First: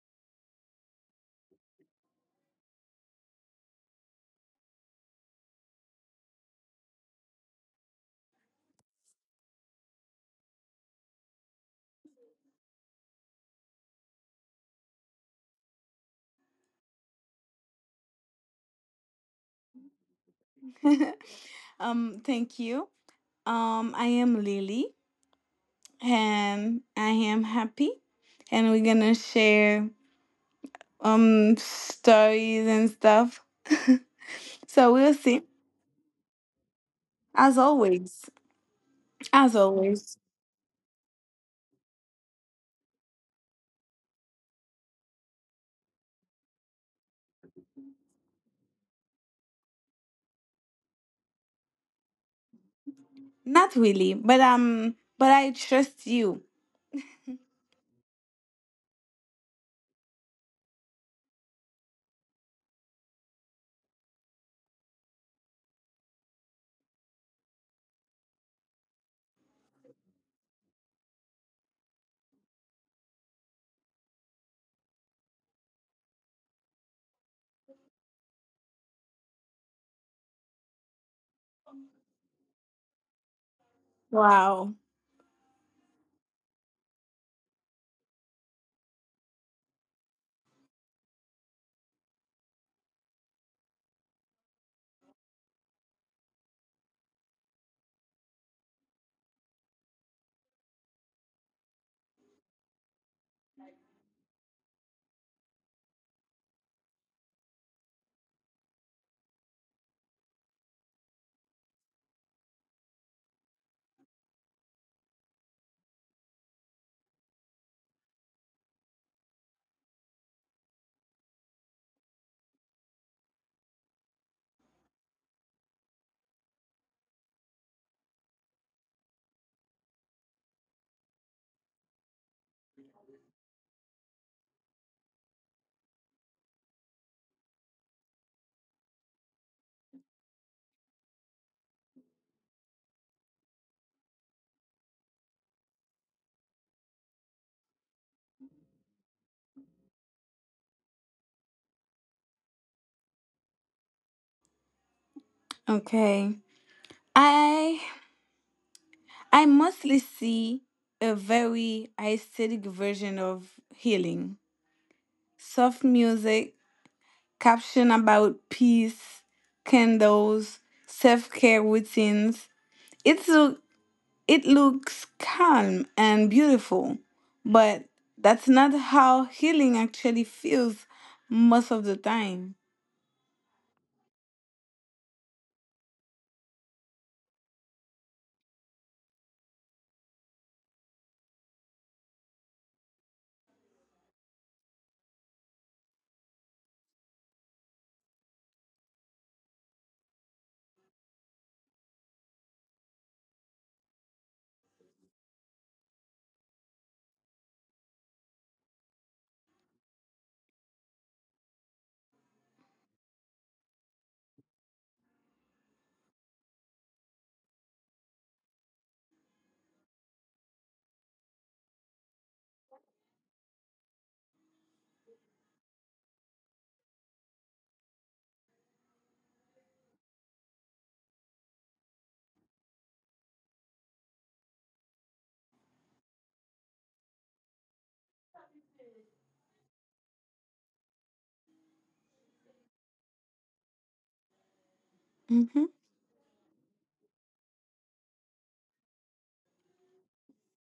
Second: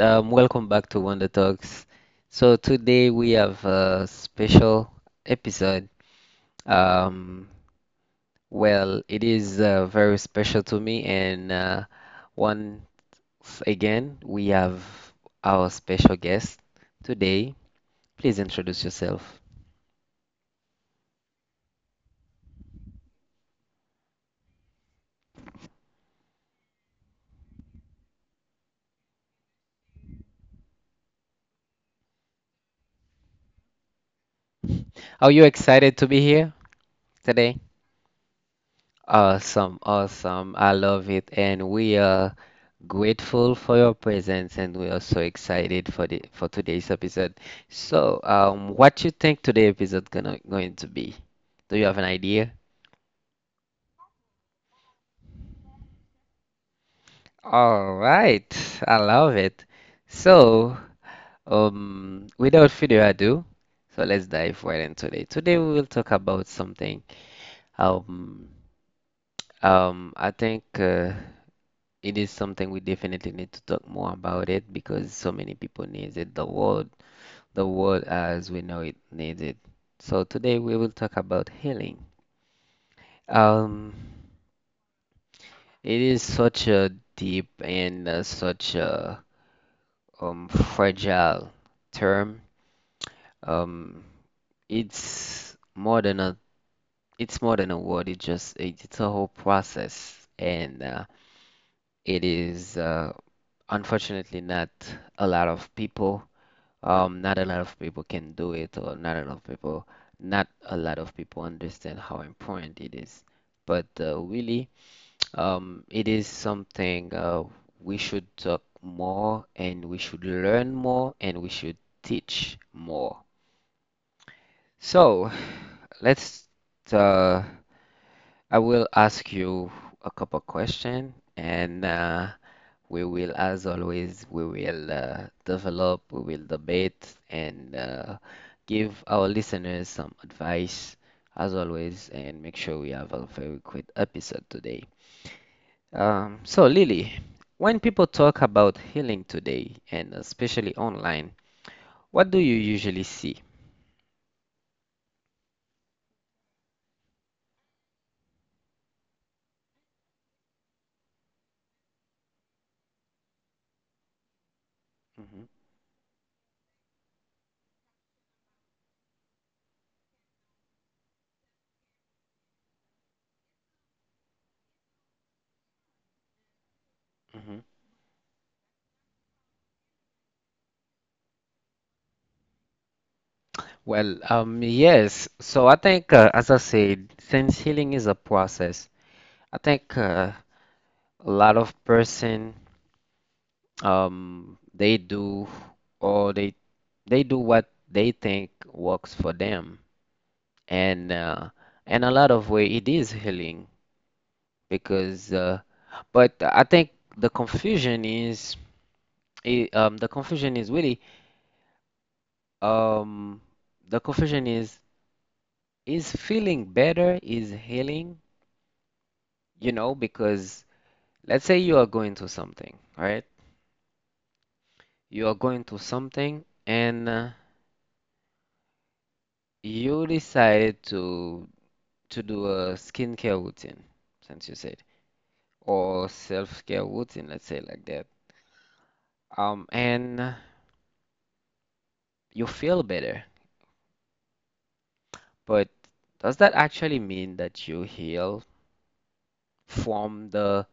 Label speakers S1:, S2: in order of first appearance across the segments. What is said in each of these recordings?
S1: welcome back to Wonder Talks. So today we have a special episode. Um, well, it is very special to me, and once again we have our special guest today. Please introduce yourself.
S2: thank you. I am Lily, and I am happy, and we're gonna share stories and stuff. So we'll see.
S1: Are you excited to be here
S2: As
S1: today?
S2: always, as always,
S1: Awesome, awesome. I love it, and we are grateful for your presence, and we are so excited for the for today's episode. So, what you think today episode gonna going to be? Do you have an idea?
S2: not really, but I trust you.
S1: All right, I love it. So, without further ado, so let's dive right into it. Today we will talk about something. Um, I think it is something we definitely need to talk more about it because so many people needs it. The world as we know it needs it. So today we will talk about healing. Um,
S2: Wow.
S1: it is such a deep and such a fragile term. Um, it's more than a it's more than a word. It just it's a whole process, and it is unfortunately not a lot of people not a lot of people can do it, or not a lot of people, not a lot of people understand how important it is. But really, it is something we should talk more, and we should learn more, and we should teach more. So, let's. Uh, I will ask you a couple questions, and we will, as always, we will develop, we will debate, and give our listeners some advice, as always, and make sure we have a very good episode today. So, Lily, when people talk about healing today, and especially online, what do you usually see?
S2: Okay. I I mostly see a very aesthetic version of healing,
S1: Mhm,
S2: soft music, caption about peace, candles, self care routines. It's look it looks calm and beautiful,
S1: mhm.
S2: but that's not how healing actually feels most of the time.
S1: Well, yes. So I think, as I said, since healing is a process, I think a lot of person they do or they do what they think works for them. And in a lot of way it is healing because but I think the confusion is I the confusion is really um, the confusion is feeling better is healing, you know, because let's say you are going to something, right? You are going to something and you decide to do a skincare routine, since you said, or self-care routine, let's say like that. And you feel better,
S2: Hmm.
S1: but does that actually mean that you heal from the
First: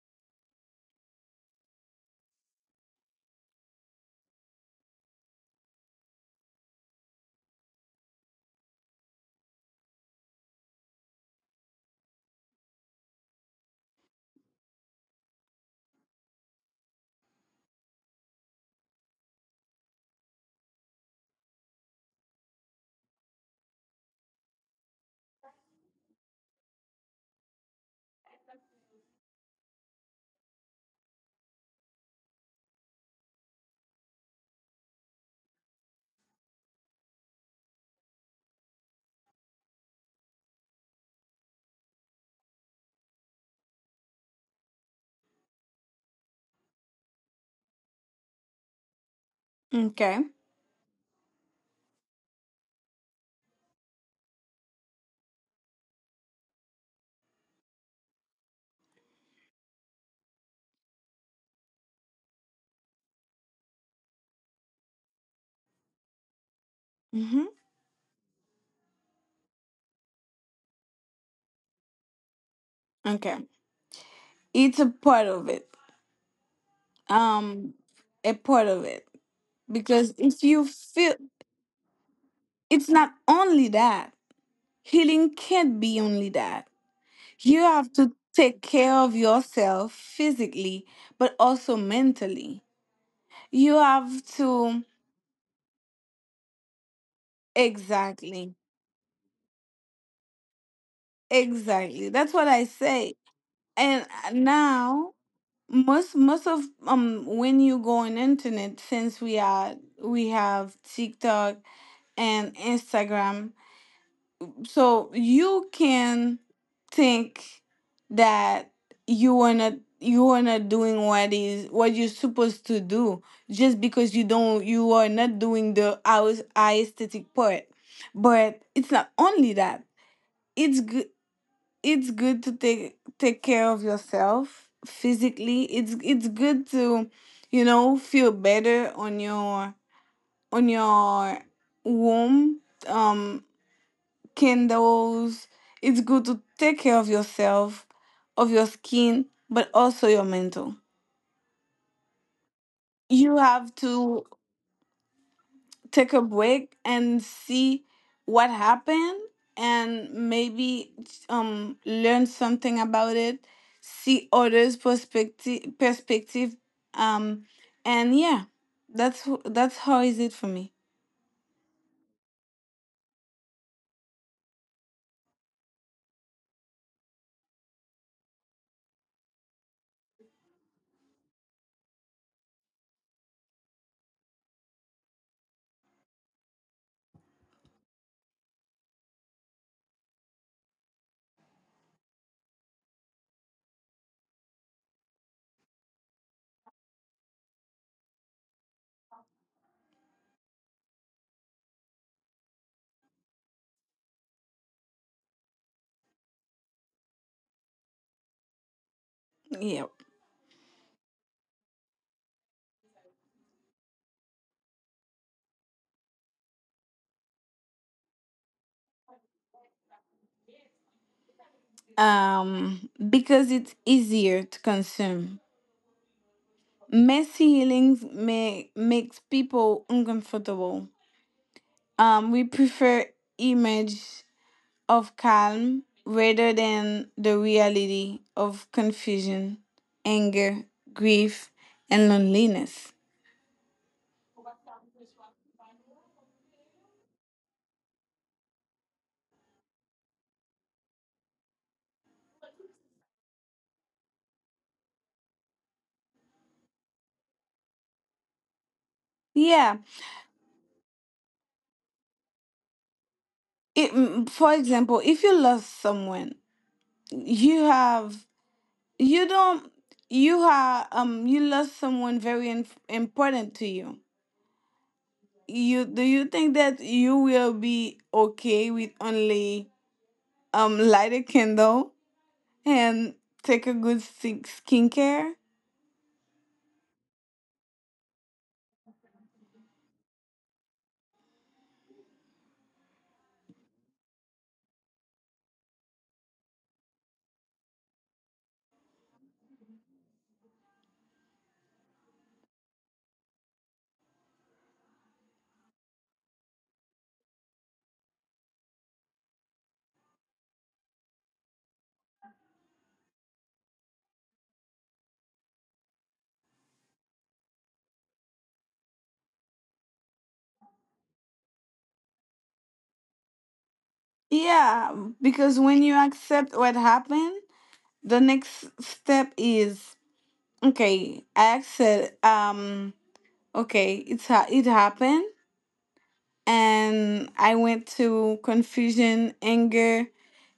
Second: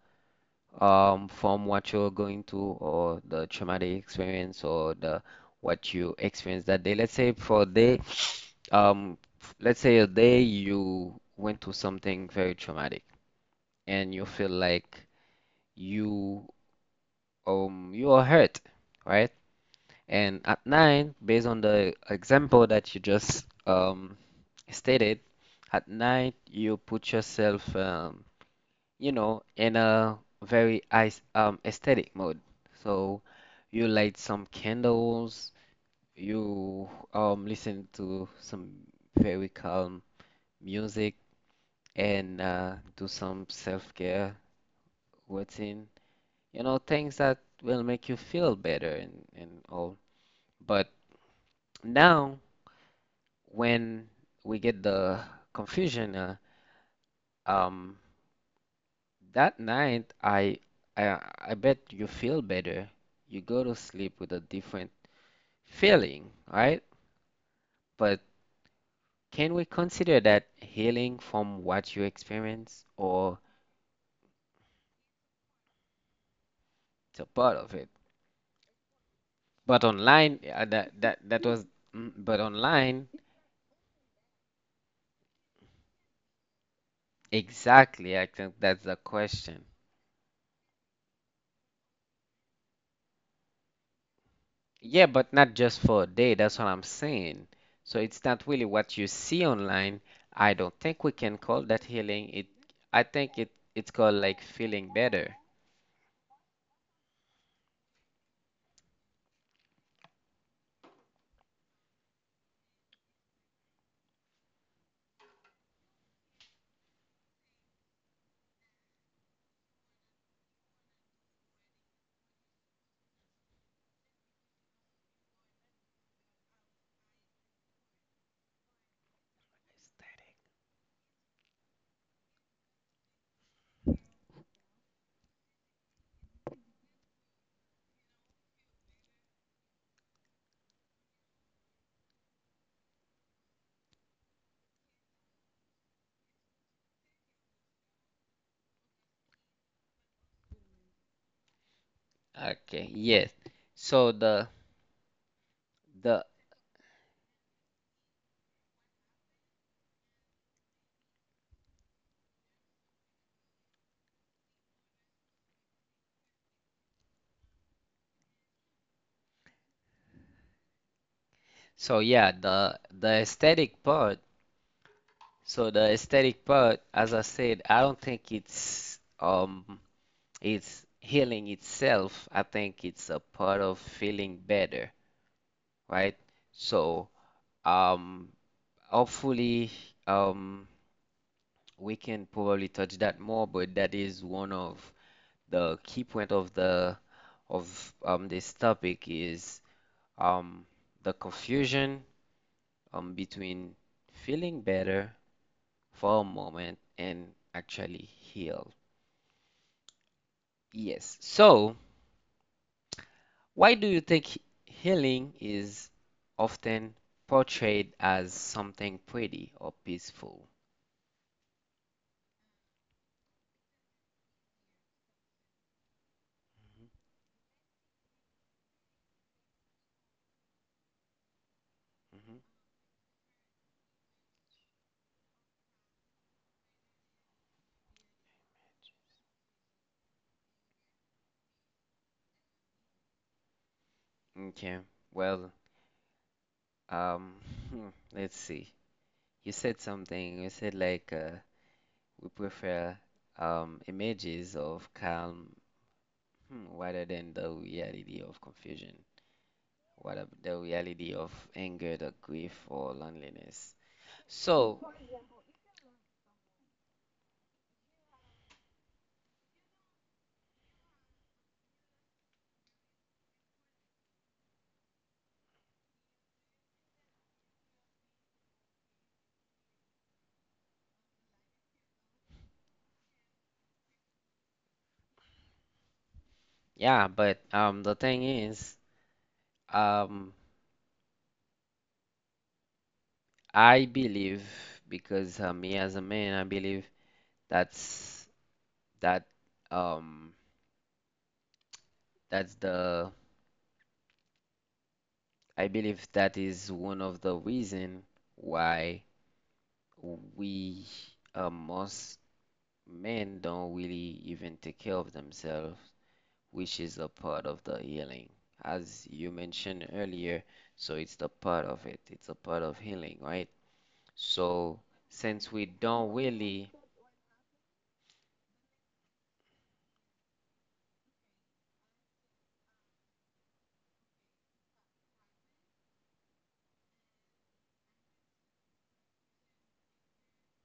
S1: from what you're going through or the traumatic experience or the what you experienced that day? Let's say for a day, um, let's say a day you went through something very traumatic and you feel like you you are hurt, right? And at nine, based on the example that you just stated, at night you put yourself, you know, in a very ice, aesthetic mode. So you light some candles, you listen to some very calm music, and do some self-care routine. You know, things that will make you feel better and all.
S2: Okay.
S1: But now when we get the confusion, um, that night I I bet you feel better. You go to sleep with a different feeling, right?
S2: Hmm.
S1: But can we consider that healing from what you experience, or
S2: Okay. It's a part of it.
S1: it's a part of
S2: Um,
S1: it?
S2: a part of it,
S1: But
S2: because
S1: online,
S2: if
S1: uh,
S2: you
S1: that that
S2: feel,
S1: that was, mm, but
S2: it's
S1: online,
S2: not only that. Healing can't be only that. You have
S1: exactly.
S2: to
S1: I think
S2: take
S1: that's the
S2: care of
S1: question.
S2: yourself physically, but also mentally. You have to,
S1: Yeah, but not just for a day. That's what I'm saying. So it's not
S2: exactly,
S1: really what you see online. I don't think we can call that
S2: exactly.
S1: healing.
S2: That's
S1: It,
S2: what I
S1: I
S2: say.
S1: think it's
S2: And
S1: called like feeling
S2: now,
S1: better.
S2: most of, when you go on internet, since we have TikTok and Instagram, so you can think that you are not you are not doing what you're supposed to do, just because you are not doing the aesthetic part. But it's not only that it's good it's good to take care of yourself physically. It's good to, feel better on your womb. Um candles. It's good to take care of yourself, of your skin, but also your mental.
S1: Okay, yes.
S2: You have
S1: So
S2: to take
S1: the
S2: a break and see what happened, and maybe learn something about it, see others' perspective, um and yeah, that's how is it for me.
S1: so yeah, the aesthetic part. So the aesthetic part, as I said, I don't think it's healing itself. I think it's a part of feeling better, right? So um hopefully, um, we can probably touch that more, but that is one of the key point of the of this topic is um, the confusion between feeling better for a moment and actually heal.
S2: Yeah.
S1: Yes. So, why do you think healing is often portrayed as something pretty or peaceful?
S2: Because it's easier to consume. Messy healings may makes people uncomfortable.
S1: Mhm.
S2: We prefer image of calm rather than the reality of confusion, anger, grief, and loneliness.
S1: Okay. Well, Um, hmm, let's see. You said something. You said like we prefer images of calm hmm, rather than the reality of confusion,
S2: Yeah,
S1: the reality of anger, the grief, or loneliness.
S2: for
S1: So
S2: example, if you lost someone, you have you don't you have you lost someone very, important to you. You do you think that you will be okay with only, light a candle and take a good skincare?
S1: yeah, but the thing is, um, I believe because me as a man, I believe that's that um that's the I believe that is one of the reason why we most men don't really even take care of themselves, which is a part of the healing. As you mentioned earlier, so it's the part of it. It's a part of healing, right? So
S2: Yeah,
S1: since we
S2: because when you
S1: don't
S2: accept
S1: really,
S2: what happened, the next step is okay. I accept, okay, it happened, and I went to confusion, anger,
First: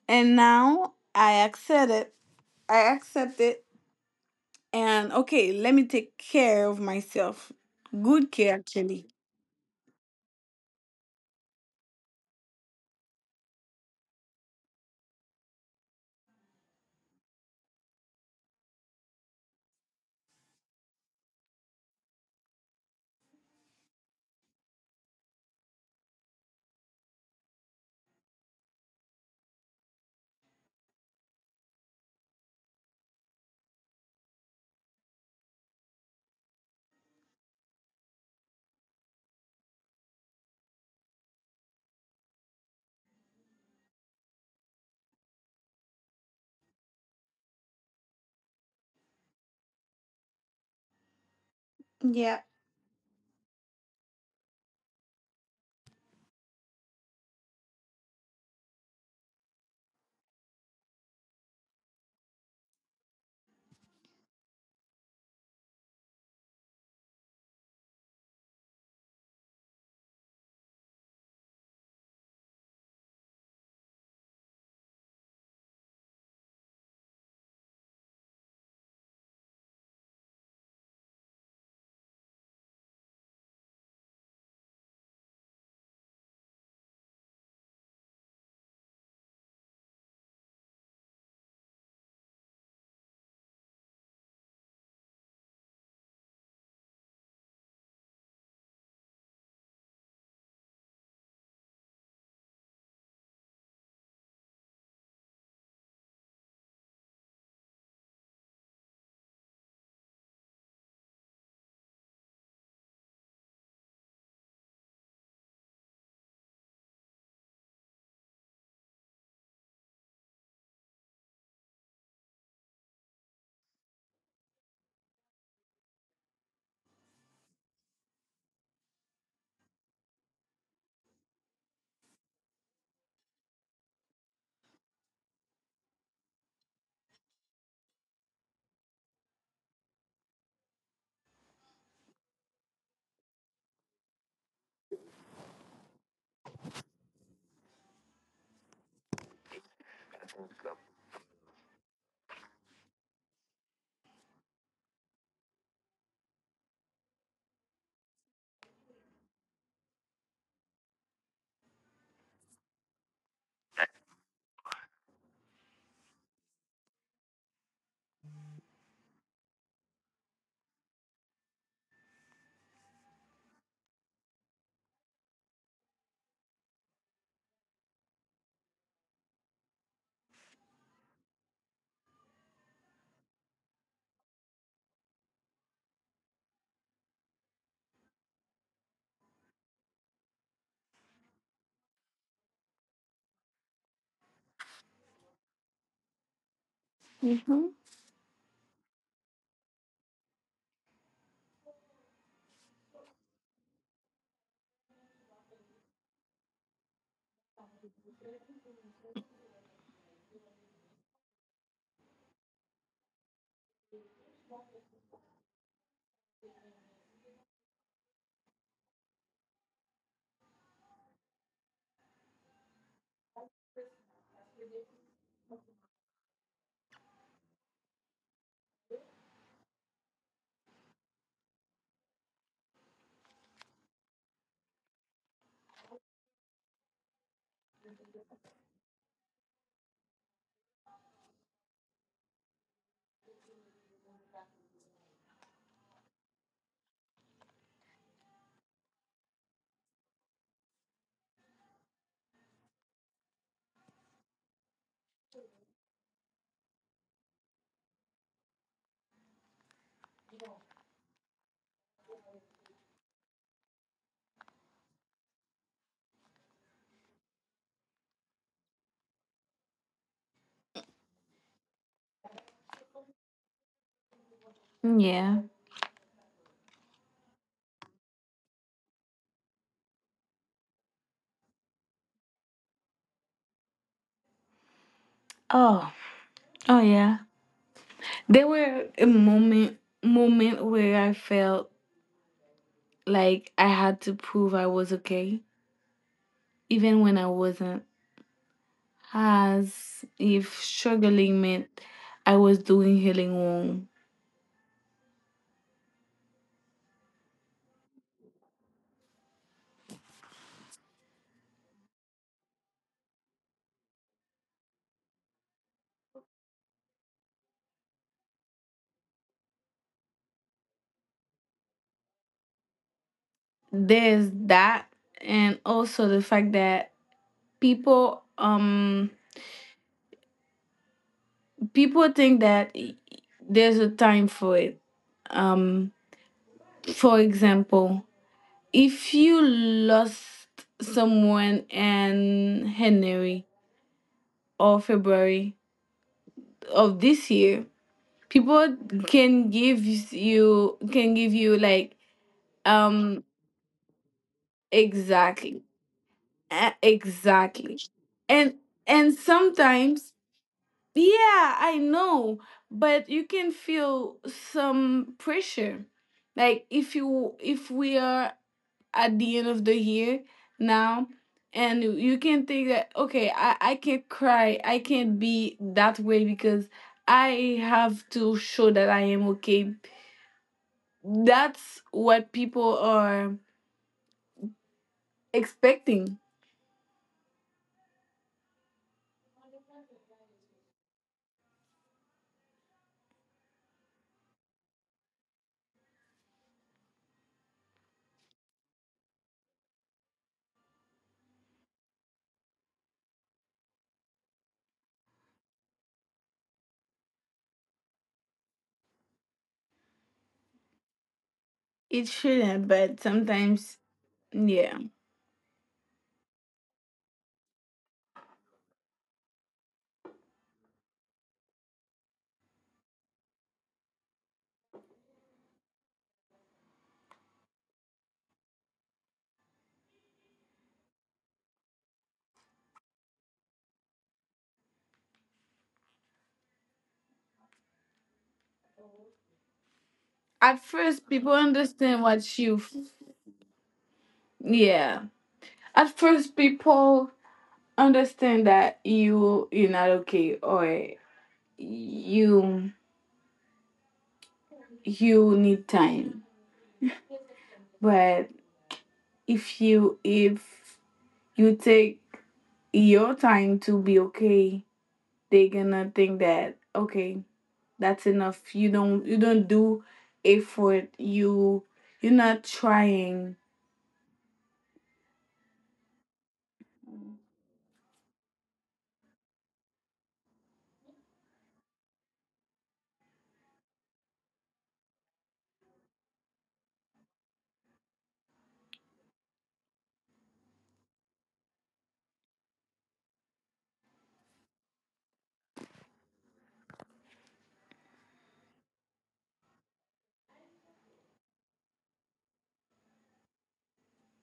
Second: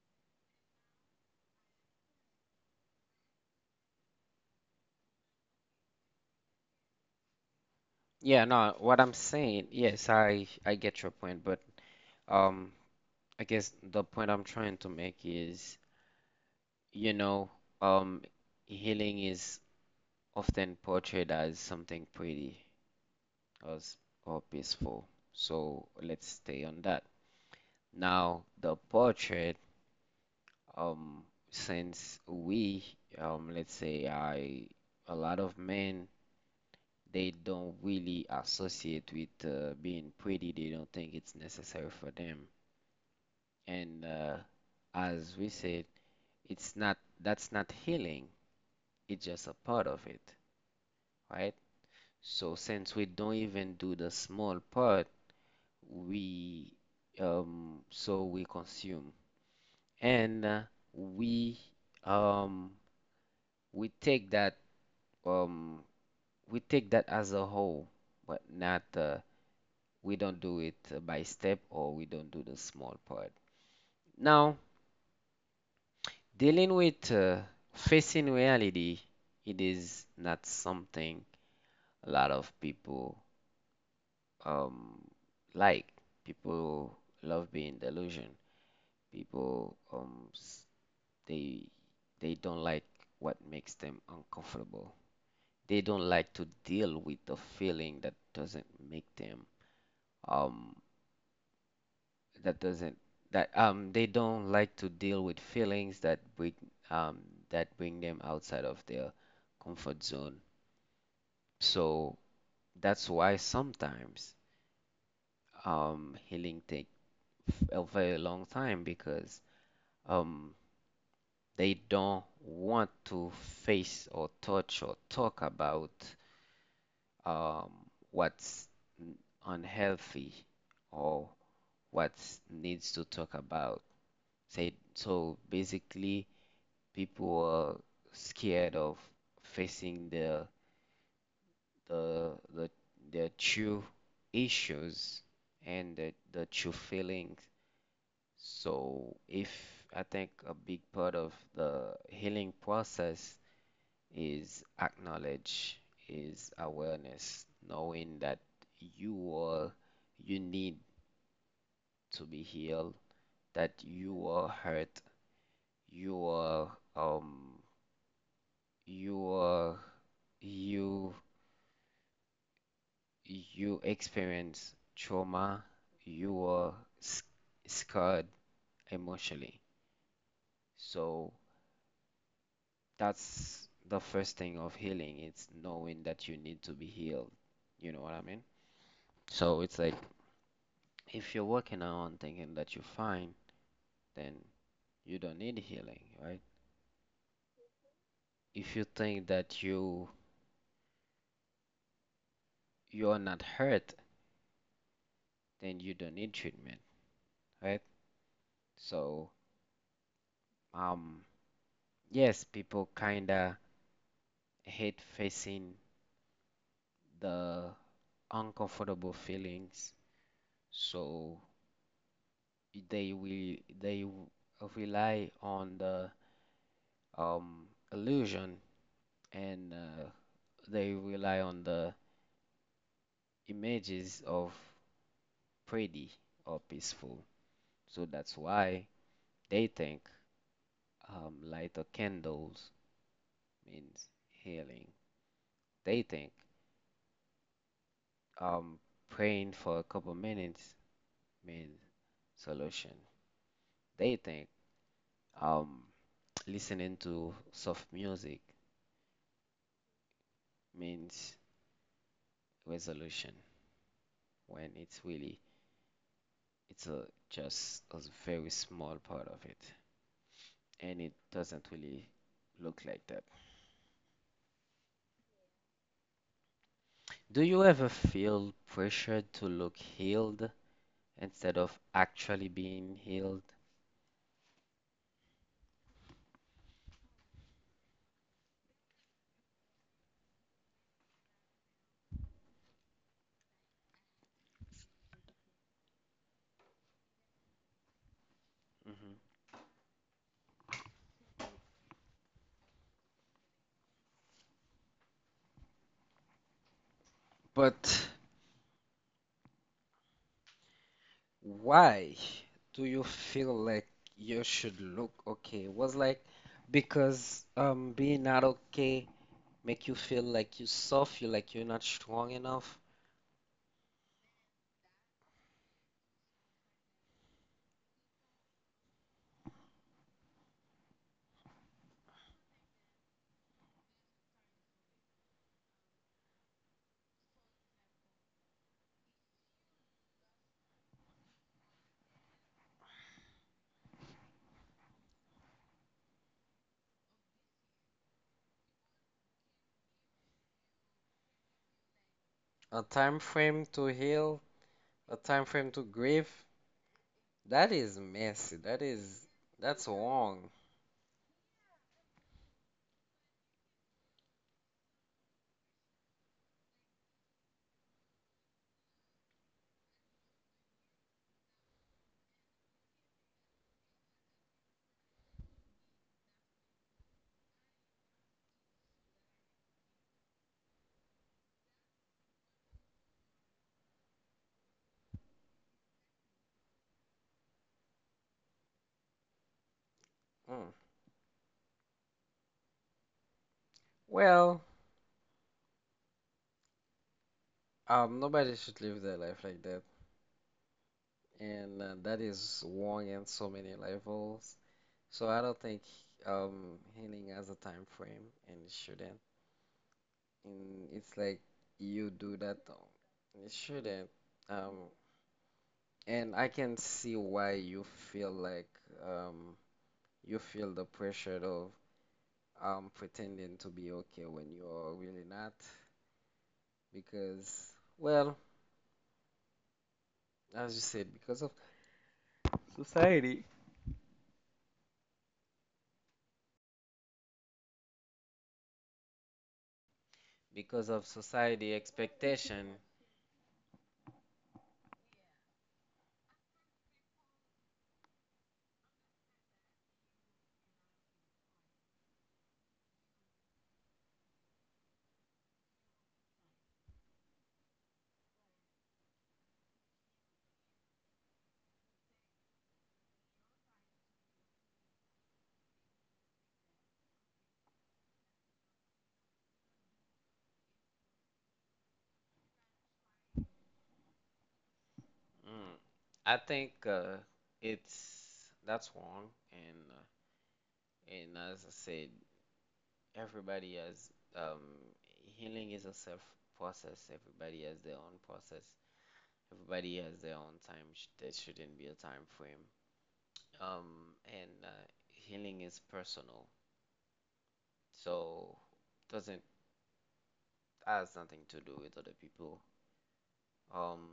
S2: and now I accept it. And okay, let me take care of myself, good
S1: yeah,
S2: care
S1: no, what
S2: actually.
S1: I'm saying, yes, I get your point, but um, I guess the point I'm trying to make is, you know, um, healing is often portrayed as something pretty us or peaceful. So let's stay on that. Now, the portrait, um, since we, let's say I, a lot of men, they don't really associate with being pretty. They don't think it's necessary for them. And as we said, it's not, that's not healing. It's just a part of it, right?
S2: Yeah.
S1: So since we don't even do the small part, we so we consume and we um we take that um as a whole but not we don't do it by step or we don't do the small part now dealing with facing reality it is not something a lot of people um like people love being delusion people um s- they don't like what makes them uncomfortable. They don't like to deal with the feeling that doesn't make them um that doesn't that they don't like to deal with feelings um that bring them outside of their comfort zone. So that's why sometimes healing take a very long time because um they don't want to face or touch or talk about um, what's n- unhealthy or what needs to talk about. Say, so basically, people are scared of facing the their true issues and the true feelings. So if I think a big part of the healing process is acknowledge, is awareness, knowing that you are, you need to be healed, that you are hurt, you are, um, you are, you, you experience trauma, you are sc- scarred emotionally. So that's the first thing of healing. It's knowing that you need to be healed. You know what I mean? So it's like if you're working on thinking that you're fine, then you don't need healing, right?
S2: Hmm.
S1: If you think that you're not hurt, then you don't need treatment, right? So, um, yes, people kinda hate facing the uncomfortable feelings, so they will they w- rely on the um illusion and they rely on the images of pretty or peaceful. So that's why they think light of candles means healing. They think um, praying for a couple minutes means solution. They think um, listening to soft music means resolution when it's really it's a just a very small part of it and it doesn't really look like that.
S2: Yeah.
S1: Do you ever feel pressured to look healed instead of actually being healed?
S2: Oh. Oh yeah. There were a moment where I felt like I had to prove I was okay, even when I wasn't.
S1: Mhm.
S2: As if struggling meant I was doing healing wrong.
S1: But why do you feel like you should look okay? Was like because being not okay make you feel like you soft, you like you're not strong enough.
S2: There's that, and also the fact that people um people think that there's a time for it. Um for example, if you lost someone and Henry or February of this year, people can give you, like,
S1: A time
S2: um
S1: frame to heal, a time
S2: exactly.
S1: frame to grieve. That
S2: Exactly.
S1: is
S2: and
S1: messy.
S2: and
S1: That's
S2: sometimes,
S1: wrong.
S2: yeah, I know, but you can feel some pressure. Like, if you if we are at the end of the year now, and you can think that okay, I can't cry, I can't be that way, because I have to show that I am okay. That's what people are expecting.
S1: Mm. Well, nobody should live their life like that. And that is wrong in so many levels. So I don't think healing has a time frame and it shouldn't. And it's like
S2: It
S1: you do that
S2: shouldn't,
S1: though.
S2: but
S1: It
S2: sometimes.
S1: shouldn't.
S2: Yeah.
S1: Um and I can see why you feel like um you feel the pressure of pretending to be okay when you're really not because well, as you said, because of society.
S2: at
S1: Because
S2: first
S1: of
S2: people
S1: society
S2: understand what you f-
S1: expectation.
S2: Yeah. At first, people understand that you're not okay, or you you need time. But if you take your time to be okay, they're gonna think that okay, that's enough. You don't do effort. You're not trying.
S1: Mm, I think it's that's wrong, and as I said, everybody has um, healing is a self process. Everybody has their own process. Everybody has their own time. There shouldn't be a time frame. And healing is personal, so doesn't has nothing to do with other people. Um,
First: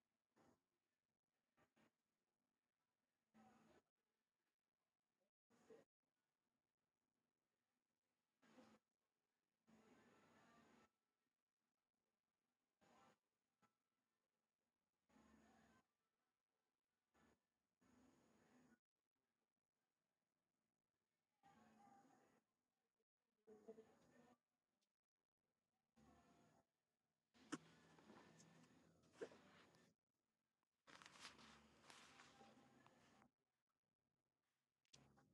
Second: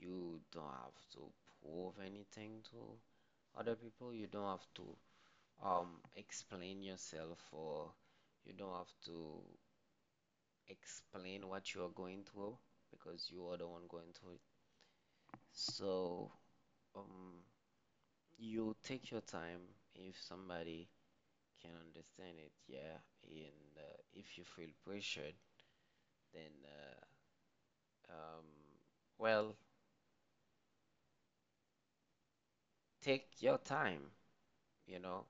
S1: you don't have to prove anything to other people. You don't have to um explain yourself or you don't have to explain what you are going through because you are the one going through it. So, um, you take your time if somebody can understand it, yeah. And If you feel pressured, then uh, um, well, take your time, you know,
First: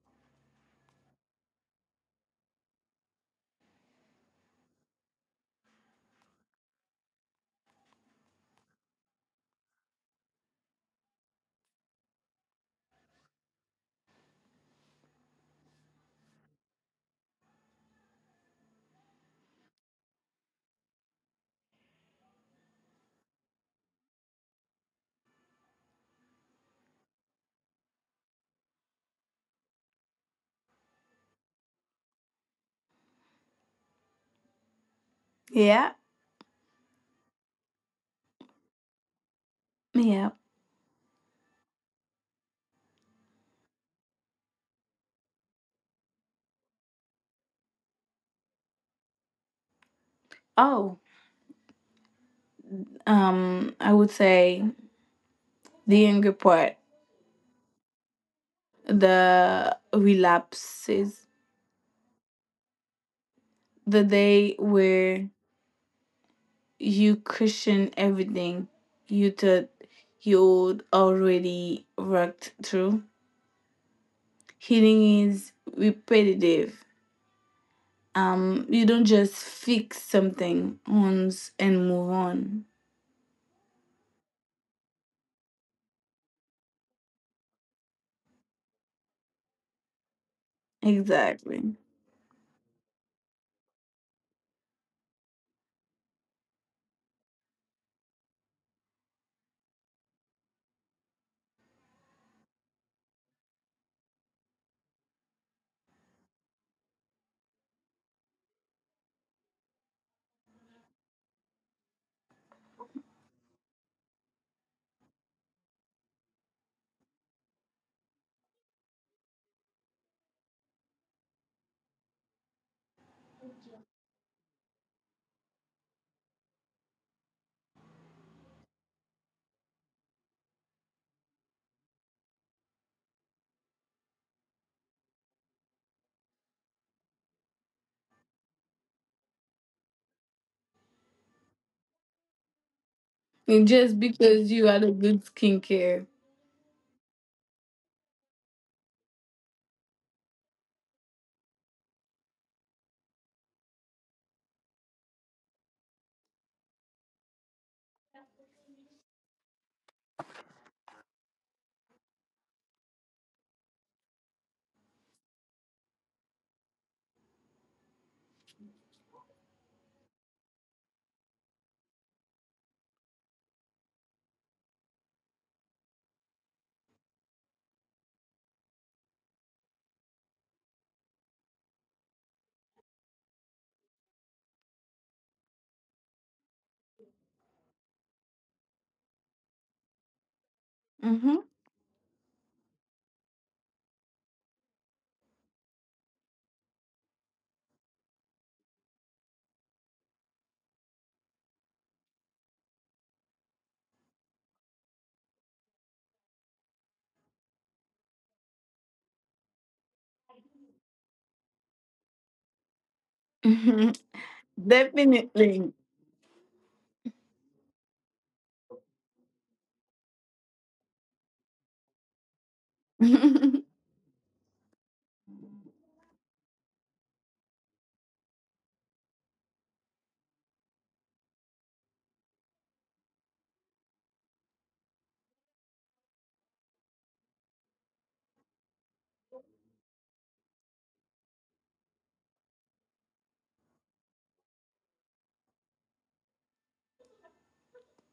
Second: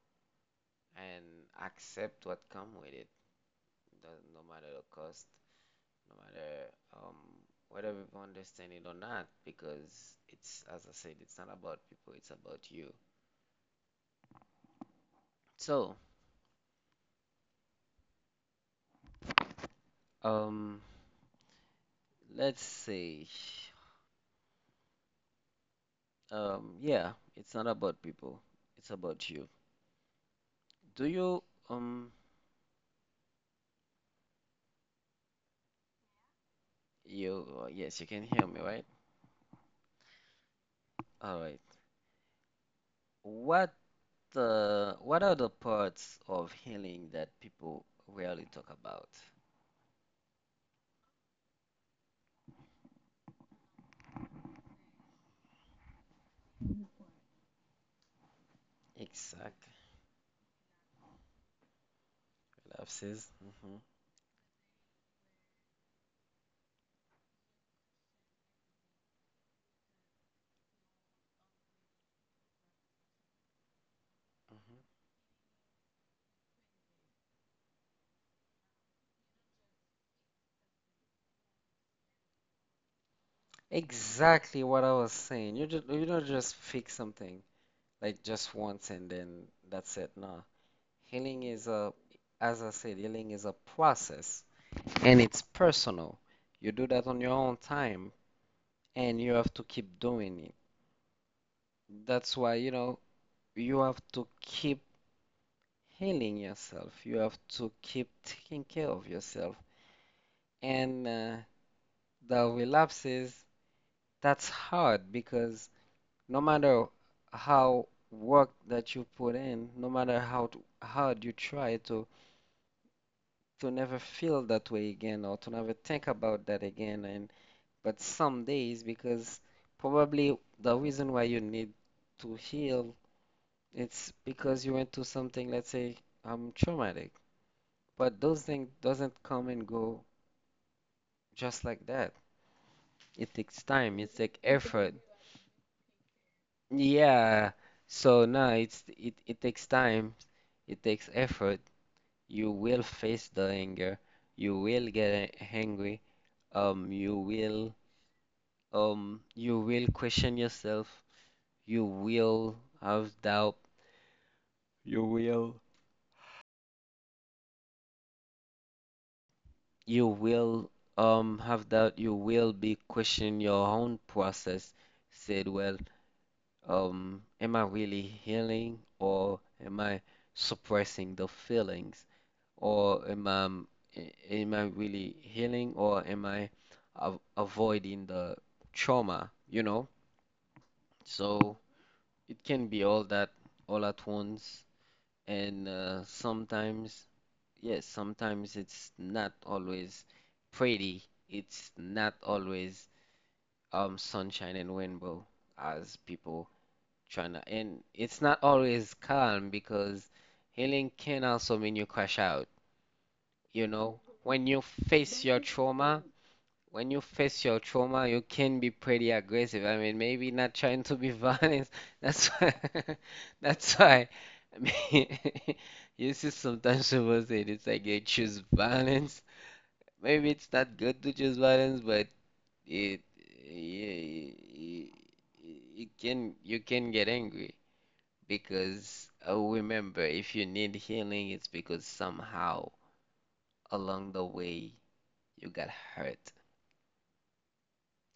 S1: and accept what come with it, no matter the cost, no matter um, whether people understand it or not, because it's, as I said, it's not about people, it's about you. So, Um, let's see. Yeah, it's not about people. It's about you. Do you um
S2: Yeah,
S1: you yes, you can hear me, right?
S2: yeah.
S1: All right. What what are the parts of healing that people rarely talk about?
S2: Oh, I would say the anger part, the
S1: Exactly.
S2: relapses,
S1: Relapses. hmm
S2: the day where you cushion everything you thought you'd already worked through.
S1: hmm
S2: Healing is repetitive. You don't just fix something once and move on.
S1: Exactly what I was saying. You don't just fix something like just once and then that's it. No. Healing is
S2: Exactly.
S1: a, as I said, healing is a process. And it's personal. You do that on your own time and you have to keep doing it. That's why, you know, you have to keep healing yourself. You have to keep taking care of yourself. And the relapses, that's hard because no matter how work that you put in, no matter how hard you try to never feel that way again or to never think about that again. And but some days, because probably the reason why you need to heal, it's because you went through something, let's say, traumatic. But those things doesn't come and go just like that. It takes
S2: And just
S1: time. It takes
S2: because you had a
S1: effort.
S2: good skincare.
S1: Yeah. So no, it takes time. It takes effort. You will face the anger. You will get a- angry. Um, you will you will question yourself. You will have doubt. You will. You will have that you will be questioning your own process. Said, well, am I really healing or am I suppressing the feelings? Or am I really healing or am I av avoiding the trauma, you know?
S2: Mm-hmm.
S1: So it can be all that all at once. And sometimes, yes, sometimes it's not always pretty. It's not always sunshine and rainbow as people trying to. And it's not always calm because healing can also mean you crash out. You
S2: Hmm.
S1: know, when you face your
S2: Definitely.
S1: trauma, you can be pretty aggressive. I mean, maybe not trying to be violent. That's why, that's why. I mean, you see, sometimes people say it's like they choose violence. Maybe it's not good to choose violence, but it, it, it can you can get angry because oh, remember, if you need healing, it's because somehow along the way you got hurt.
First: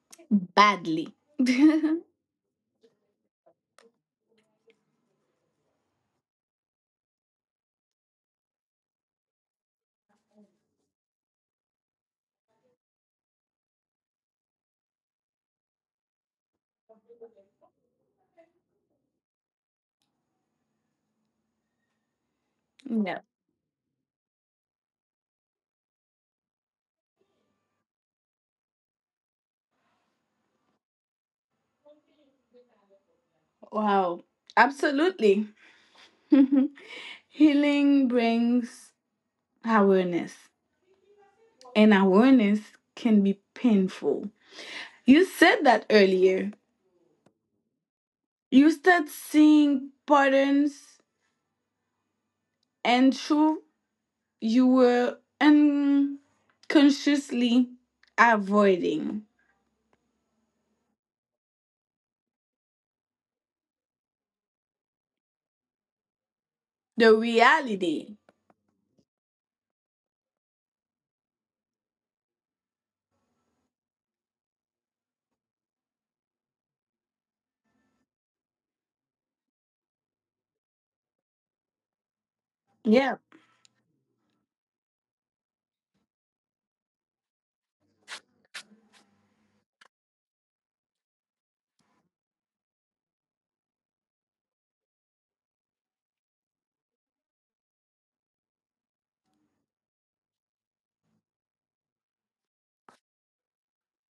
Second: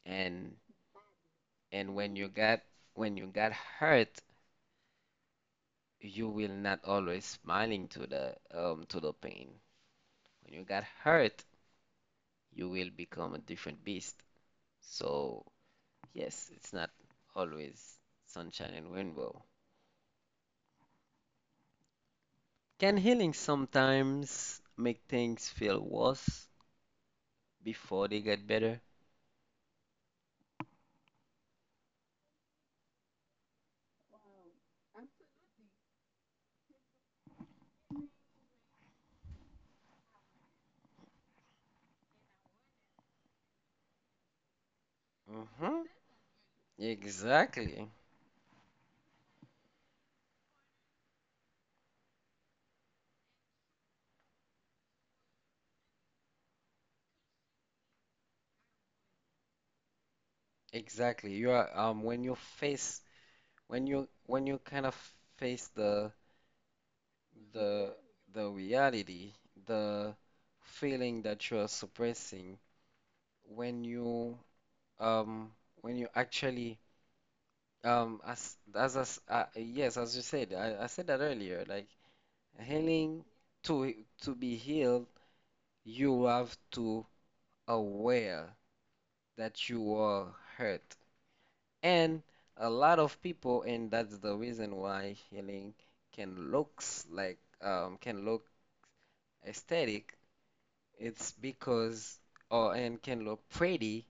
S1: And
S2: Badly.
S1: And
S2: Yeah.
S1: when you got when you got hurt, you will not always smiling to the pain. When you got hurt, you will become a different beast. So yes, it's not always sunshine and rainbow. Can healing sometimes make things feel worse before they get better?
S2: Wow. Absolutely. Healing brings awareness, and awareness can be painful. You said
S1: Mm-hmm.
S2: that earlier.
S1: Exactly.
S2: You start seeing patterns and truth you were unconsciously avoiding.
S1: Exactly. You are when you face when you kind of face
S2: The
S1: the
S2: reality.
S1: the reality, the feeling that you are suppressing when you um when you actually as yes as you said I said that earlier like
S2: Yeah.
S1: healing to be healed you have to aware that you are hurt. And a lot of people, and that's the reason why healing can looks like can look aesthetic. It's because, oh, and can look pretty,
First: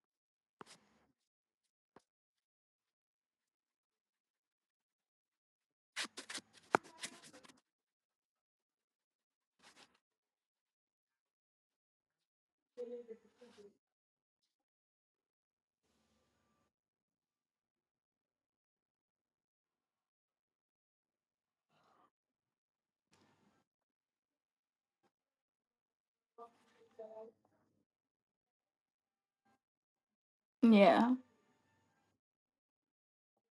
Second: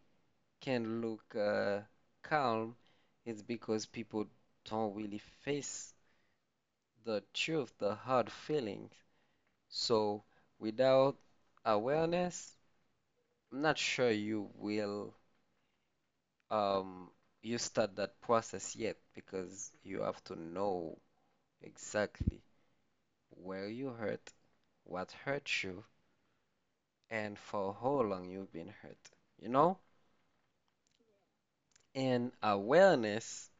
S1: can look calm. It's because people don't really face the truth, the hard feelings. So without awareness, I'm not sure you will um you start that process yet because you have to know exactly where you hurt, what hurt you, and for how long you've been hurt, you know?
S2: Yeah.
S1: And awareness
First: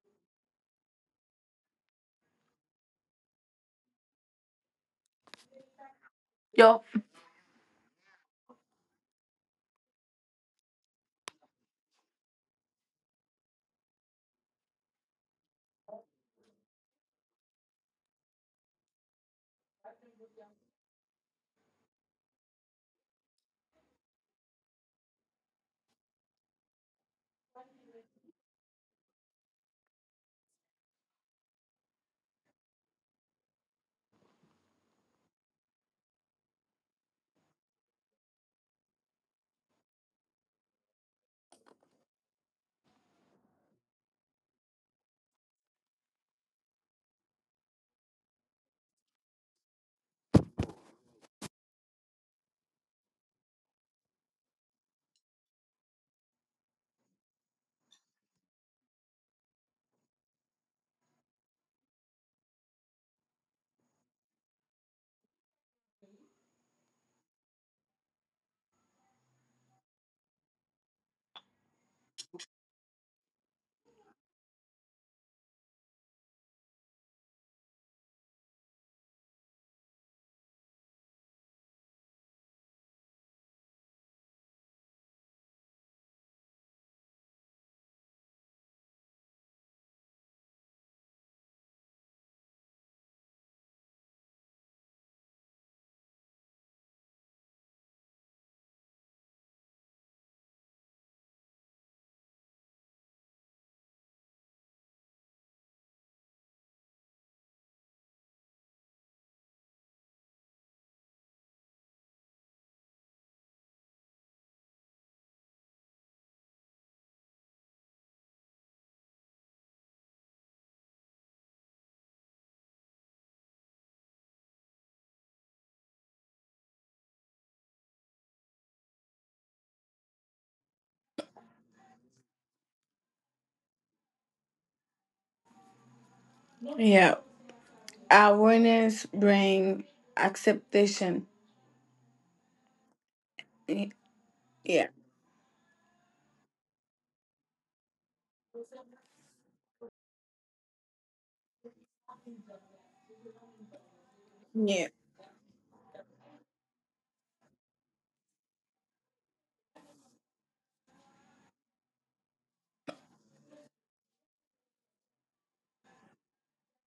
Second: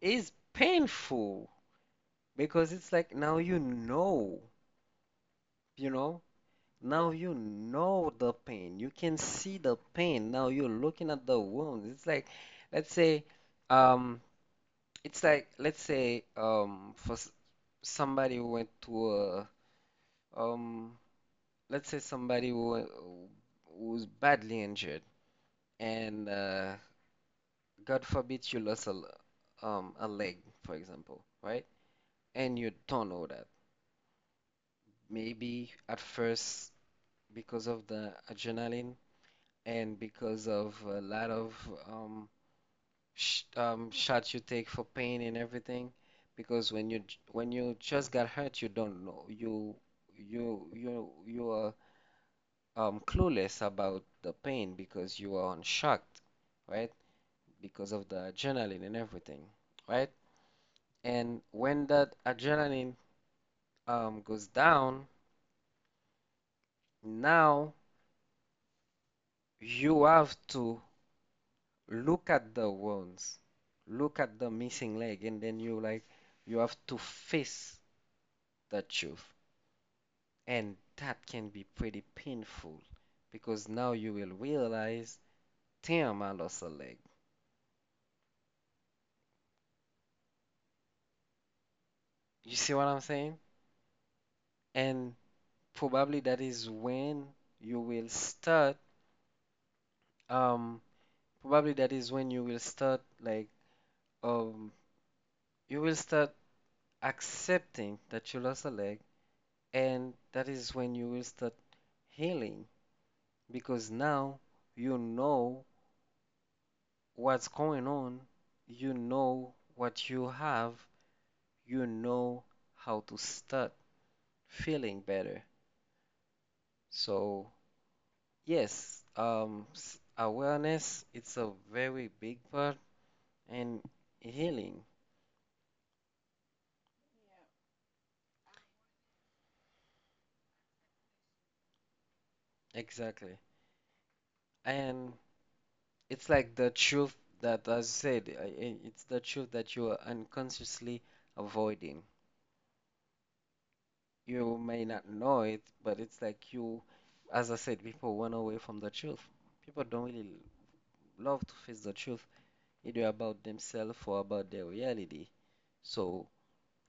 S1: is painful because it's like now you know,
S2: Yep.
S1: now you know the pain. You can see the pain. Now you're looking at the wounds. It's like, let's say, um, it's like, let's say, somebody who went to a, um, let's say somebody who was badly injured, and God forbid you lost a, a leg, for example, right? And you don't know that. Maybe at first, because of the adrenaline and because of a lot of um, sh shots you take for pain and everything. Because when you just got hurt, you don't know. You are clueless about the pain because you are on shock, right? Because of the adrenaline and everything, right? And when that adrenaline goes down, now you have to look at the wounds, look at the missing leg, and then you like you have to face the truth. And that can be pretty painful because now you will realize, damn, I lost a leg. You see what I'm saying? And probably that is when you will start, um, probably that is when you will start like, um, you will start accepting that you lost a leg, and that is when you will start healing because now you know what's going on, you know what you have, you know how to start feeling better. So, yes, awareness it's a very big part and healing,
S2: Yeah. Awareness bring acceptation.
S1: exactly.
S2: Y- yeah.
S1: And it's like the truth that, as I said, it's the truth that you are unconsciously avoiding. You may
S2: Yeah.
S1: not know it, but it's like you, as I said, people run away from the truth. People don't really love to face the truth, either about themselves or about their reality. So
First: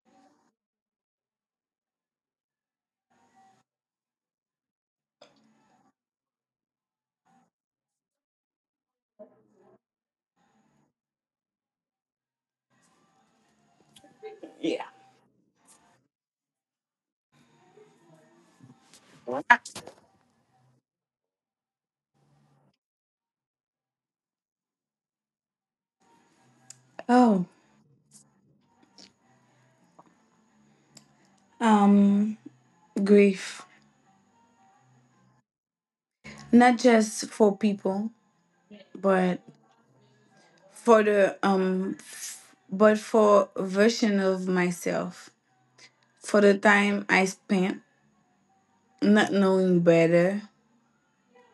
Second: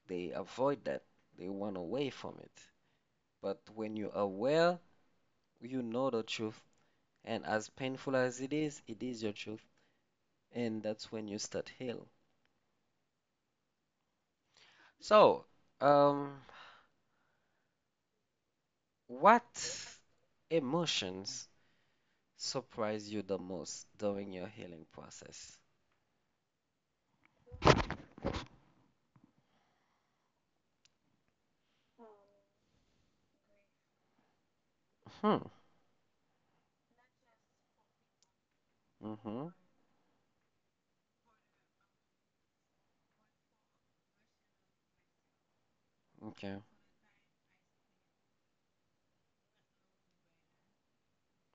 S1: they avoid that. They run away from it. But when you're aware, you know the truth. And as painful as it is your truth. And that's when you start heal.
S2: Yeah.
S1: So, um, what emotions surprise you the most during your healing process?
S2: Oh, um grief,
S1: Hmm.
S2: not just for people, but
S1: Mm-hmm.
S2: for a version of myself, for the
S1: Okay.
S2: time I spent not knowing better.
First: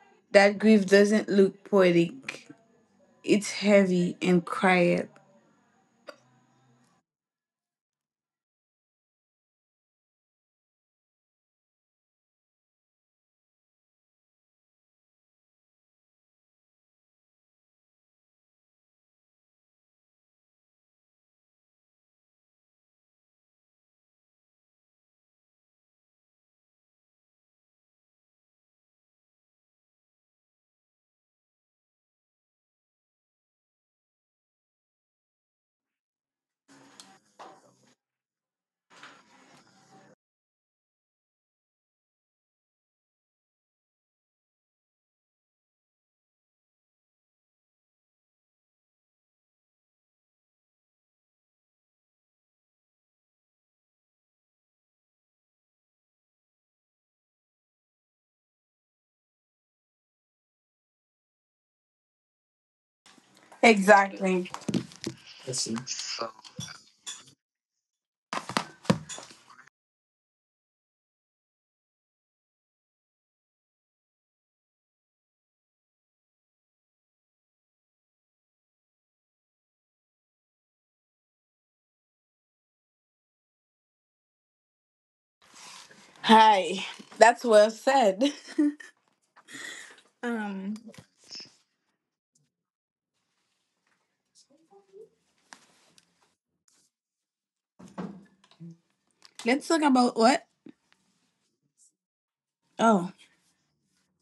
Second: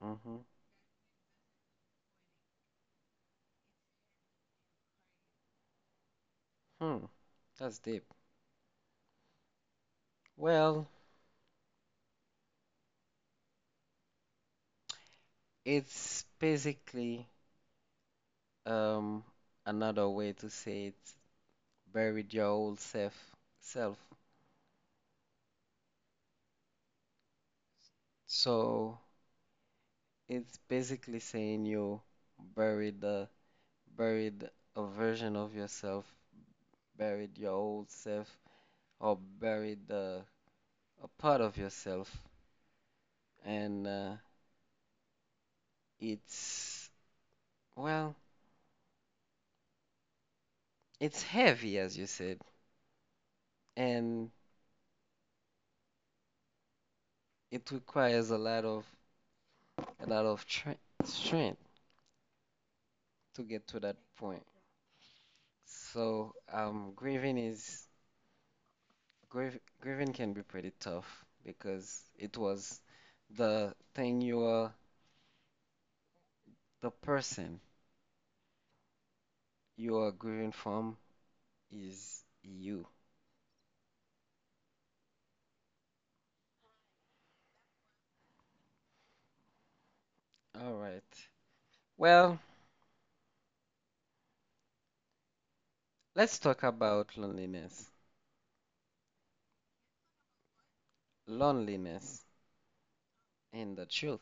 S1: Mm-hmm.
S2: That grief doesn't look poetic, it's heavy and quiet.
S1: Hmm. That's deep. Well, it's basically um another way to say it's buried your old self self. So it's basically saying you buried the buried a version of yourself, buried your old self, or buried the a part of yourself. And it's well, it's heavy as you said, and it requires a lot of strength to get to that point.
S2: Exactly.
S1: So, grieving is grief, grieving can be pretty tough because it was the thing you are, the person you are grieving from is you.
S2: Hi. That's well said.
S1: All
S2: Um,
S1: right. Well, let's talk about loneliness.
S2: let's talk about what?
S1: Loneliness
S2: Oh,
S1: in the truth.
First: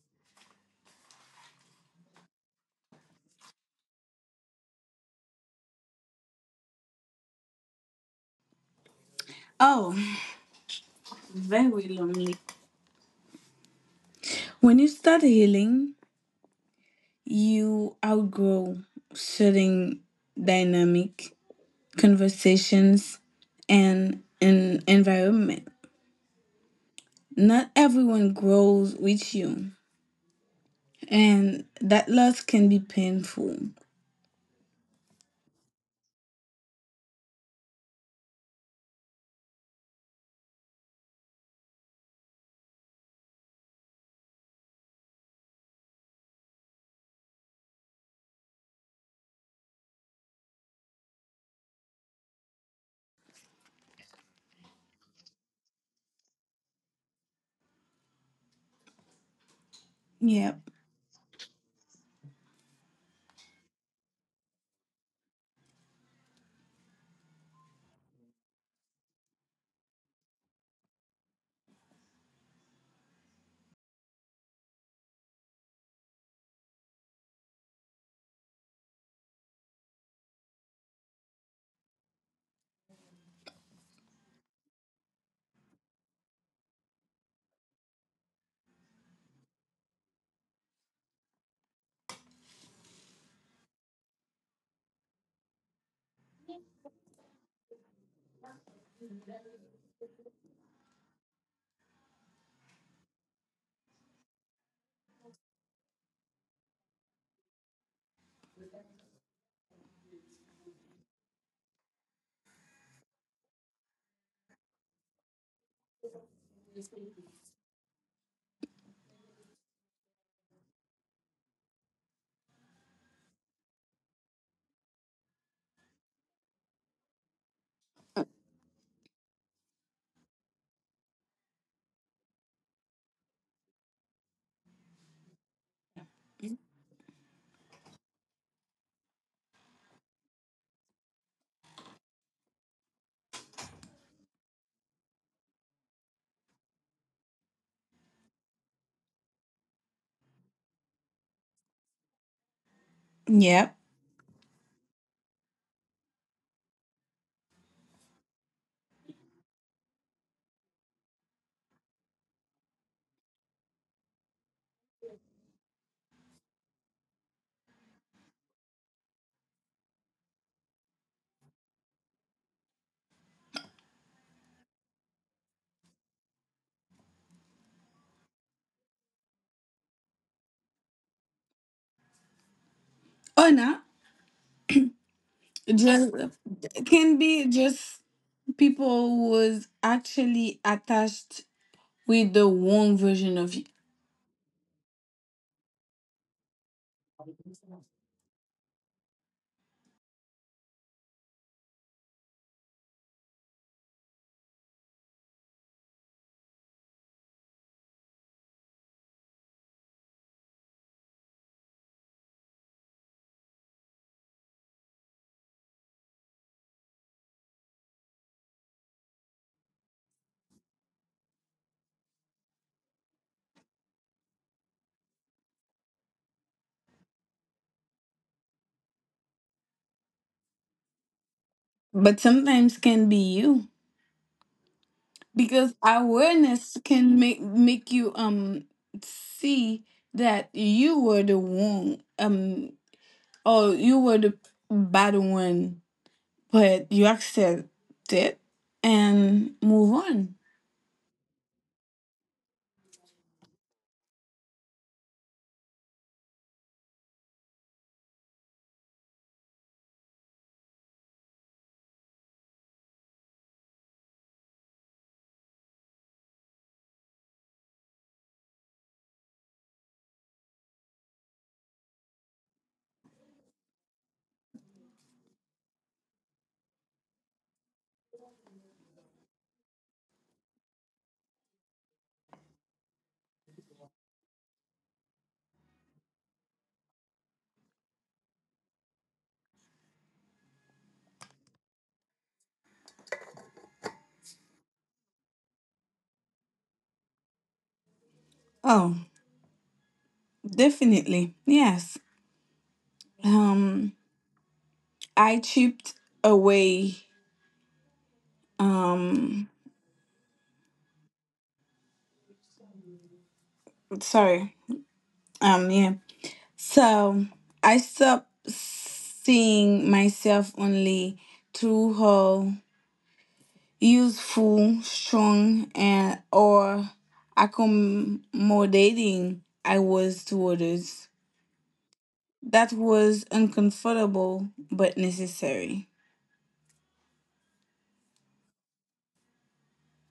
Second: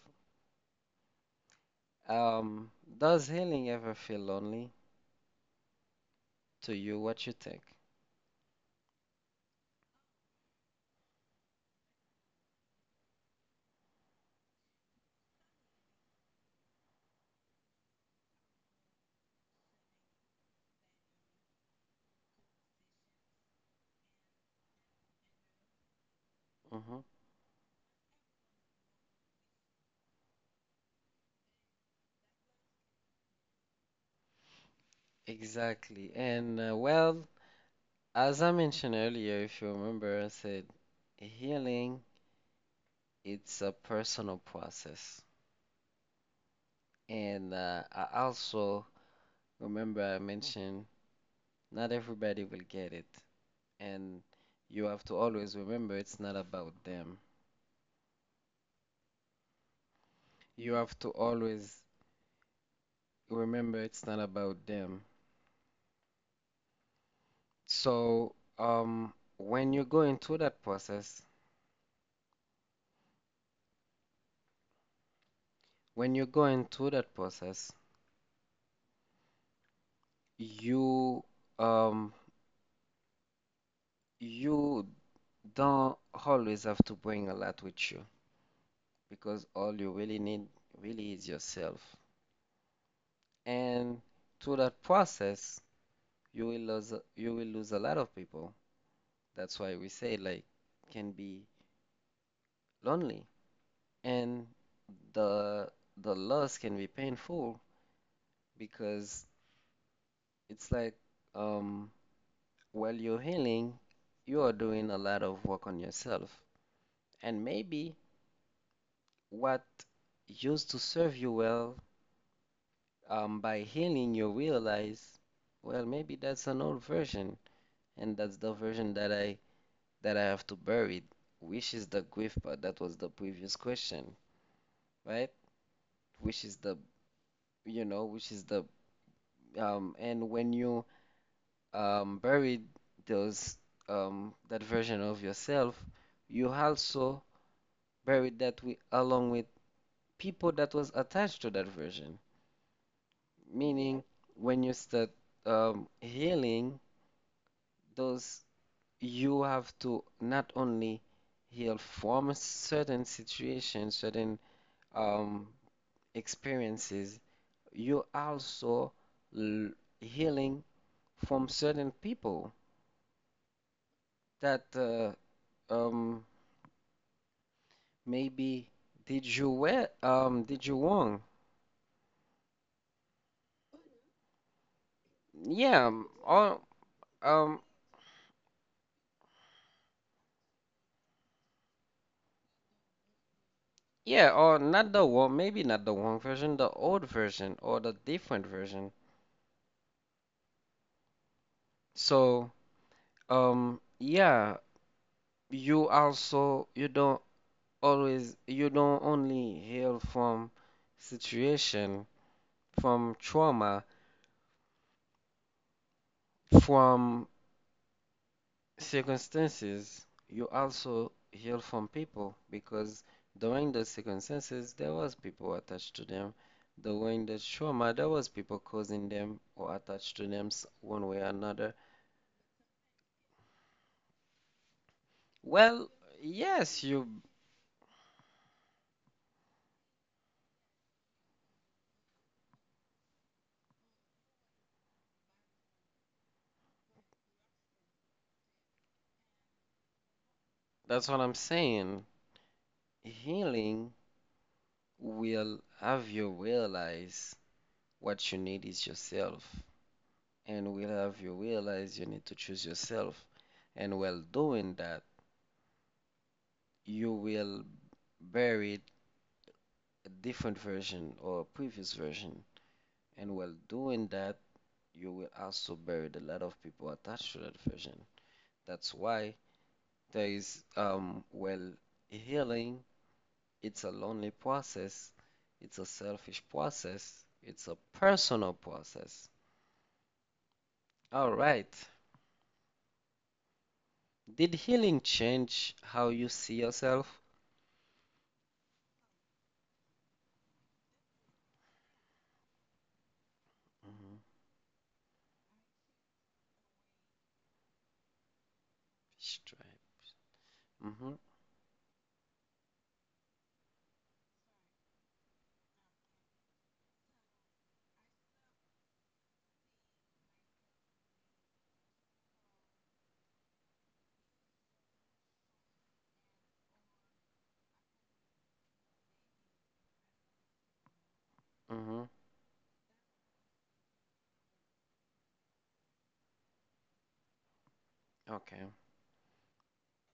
S1: Um, does healing ever feel lonely to you? What you think?
S2: oh, very lonely. When you start healing, you outgrow certain dynamic, conversations, and an environment.
S1: Hmm.
S2: Not everyone grows with you, and that loss can be painful.
S1: Exactly. As I mentioned earlier, if you remember, I said healing it's a personal process. And I also remember I mentioned not everybody will get it. And you have to always remember it's not about them.
S2: Yep.
S1: You have to always remember it's not about them. So, when you go into that process, when you go into that process, you um you don't always have to bring a lot with you because all you really need really is yourself. And through that process, you will lose a lot of people. That's why we say like can be lonely. And the the loss can be painful because it's like um while you're healing, you are doing a lot of work on yourself. And maybe what used to serve you well, by healing, you realize, well, maybe that's an old version, and that's the version that I have to bury, which is the grief part. That was the previous question, right? Which is the, you know, which is the, and when you bury those that version of yourself, you also bury that with along with people that was attached to that version.
S2: Yep.
S1: Meaning, when you start healing those you have to not only heal from certain situations, certain um, experiences, you also l- healing from certain people that um, maybe did you well, did you wrong?
S2: Or not.
S1: Yeah,
S2: Just
S1: or
S2: can be
S1: um,
S2: just people was actually attached with the wrong version of you,
S1: yeah, or not the one. Maybe not the wrong version, the old version or the different version. So, yeah, you also you don't always you don't only heal from situation, from trauma, from circumstances, you also heal from people because during the circumstances there was people attached to them. During the trauma there was people causing them or attached to them one way or another.
S2: but sometimes can be you, because
S1: Well,
S2: awareness
S1: yes,
S2: can
S1: you
S2: make you, see that you were the wrong, or you were the bad one, but you accept it and move on.
S1: that's what I'm saying. Healing will have you realize what you need is yourself. And will have you realize you need to choose yourself. And while doing that, you will bury a different version or a previous version. And while doing that, you will also bury a lot of people attached to that version. That's why there is, healing, it's a lonely process, it's a selfish process, it's a personal process. All right. Did healing change how you see yourself?
S2: Oh. Definitely. Yes. Um I chipped away, um
S1: Strength. Mm-hmm.
S2: sorry. Yeah. So I stopped seeing myself only through her useful, strong and or accommodating I was to others.
S1: Hmm.
S2: That was uncomfortable but necessary.
S1: Okay.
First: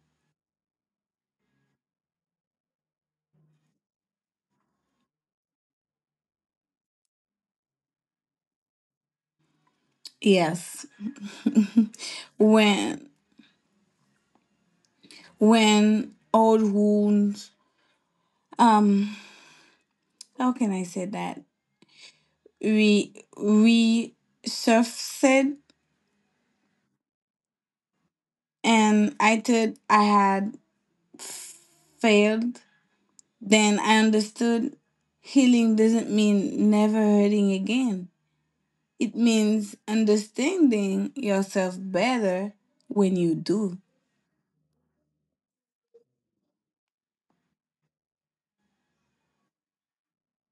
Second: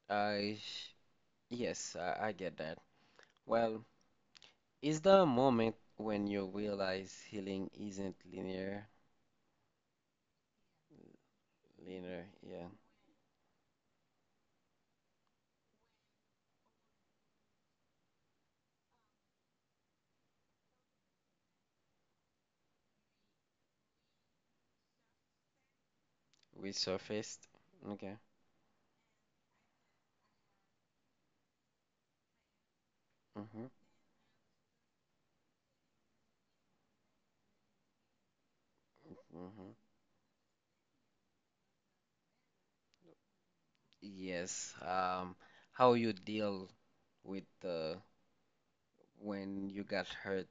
S1: I yes, I get that. Well, is there a moment when you realize healing isn't linear?
S2: Yes.
S1: Linear, yeah.
S2: when when old wounds, um how can I say that, we surfaced,
S1: Resurfaced. Okay.
S2: and I thought I had failed.
S1: Mm-hmm.
S2: Then I understood healing doesn't mean never hurting again. It means
S1: Mm-hmm.
S2: understanding yourself better, when you do.
S1: Yes. How you deal with when you got hurt,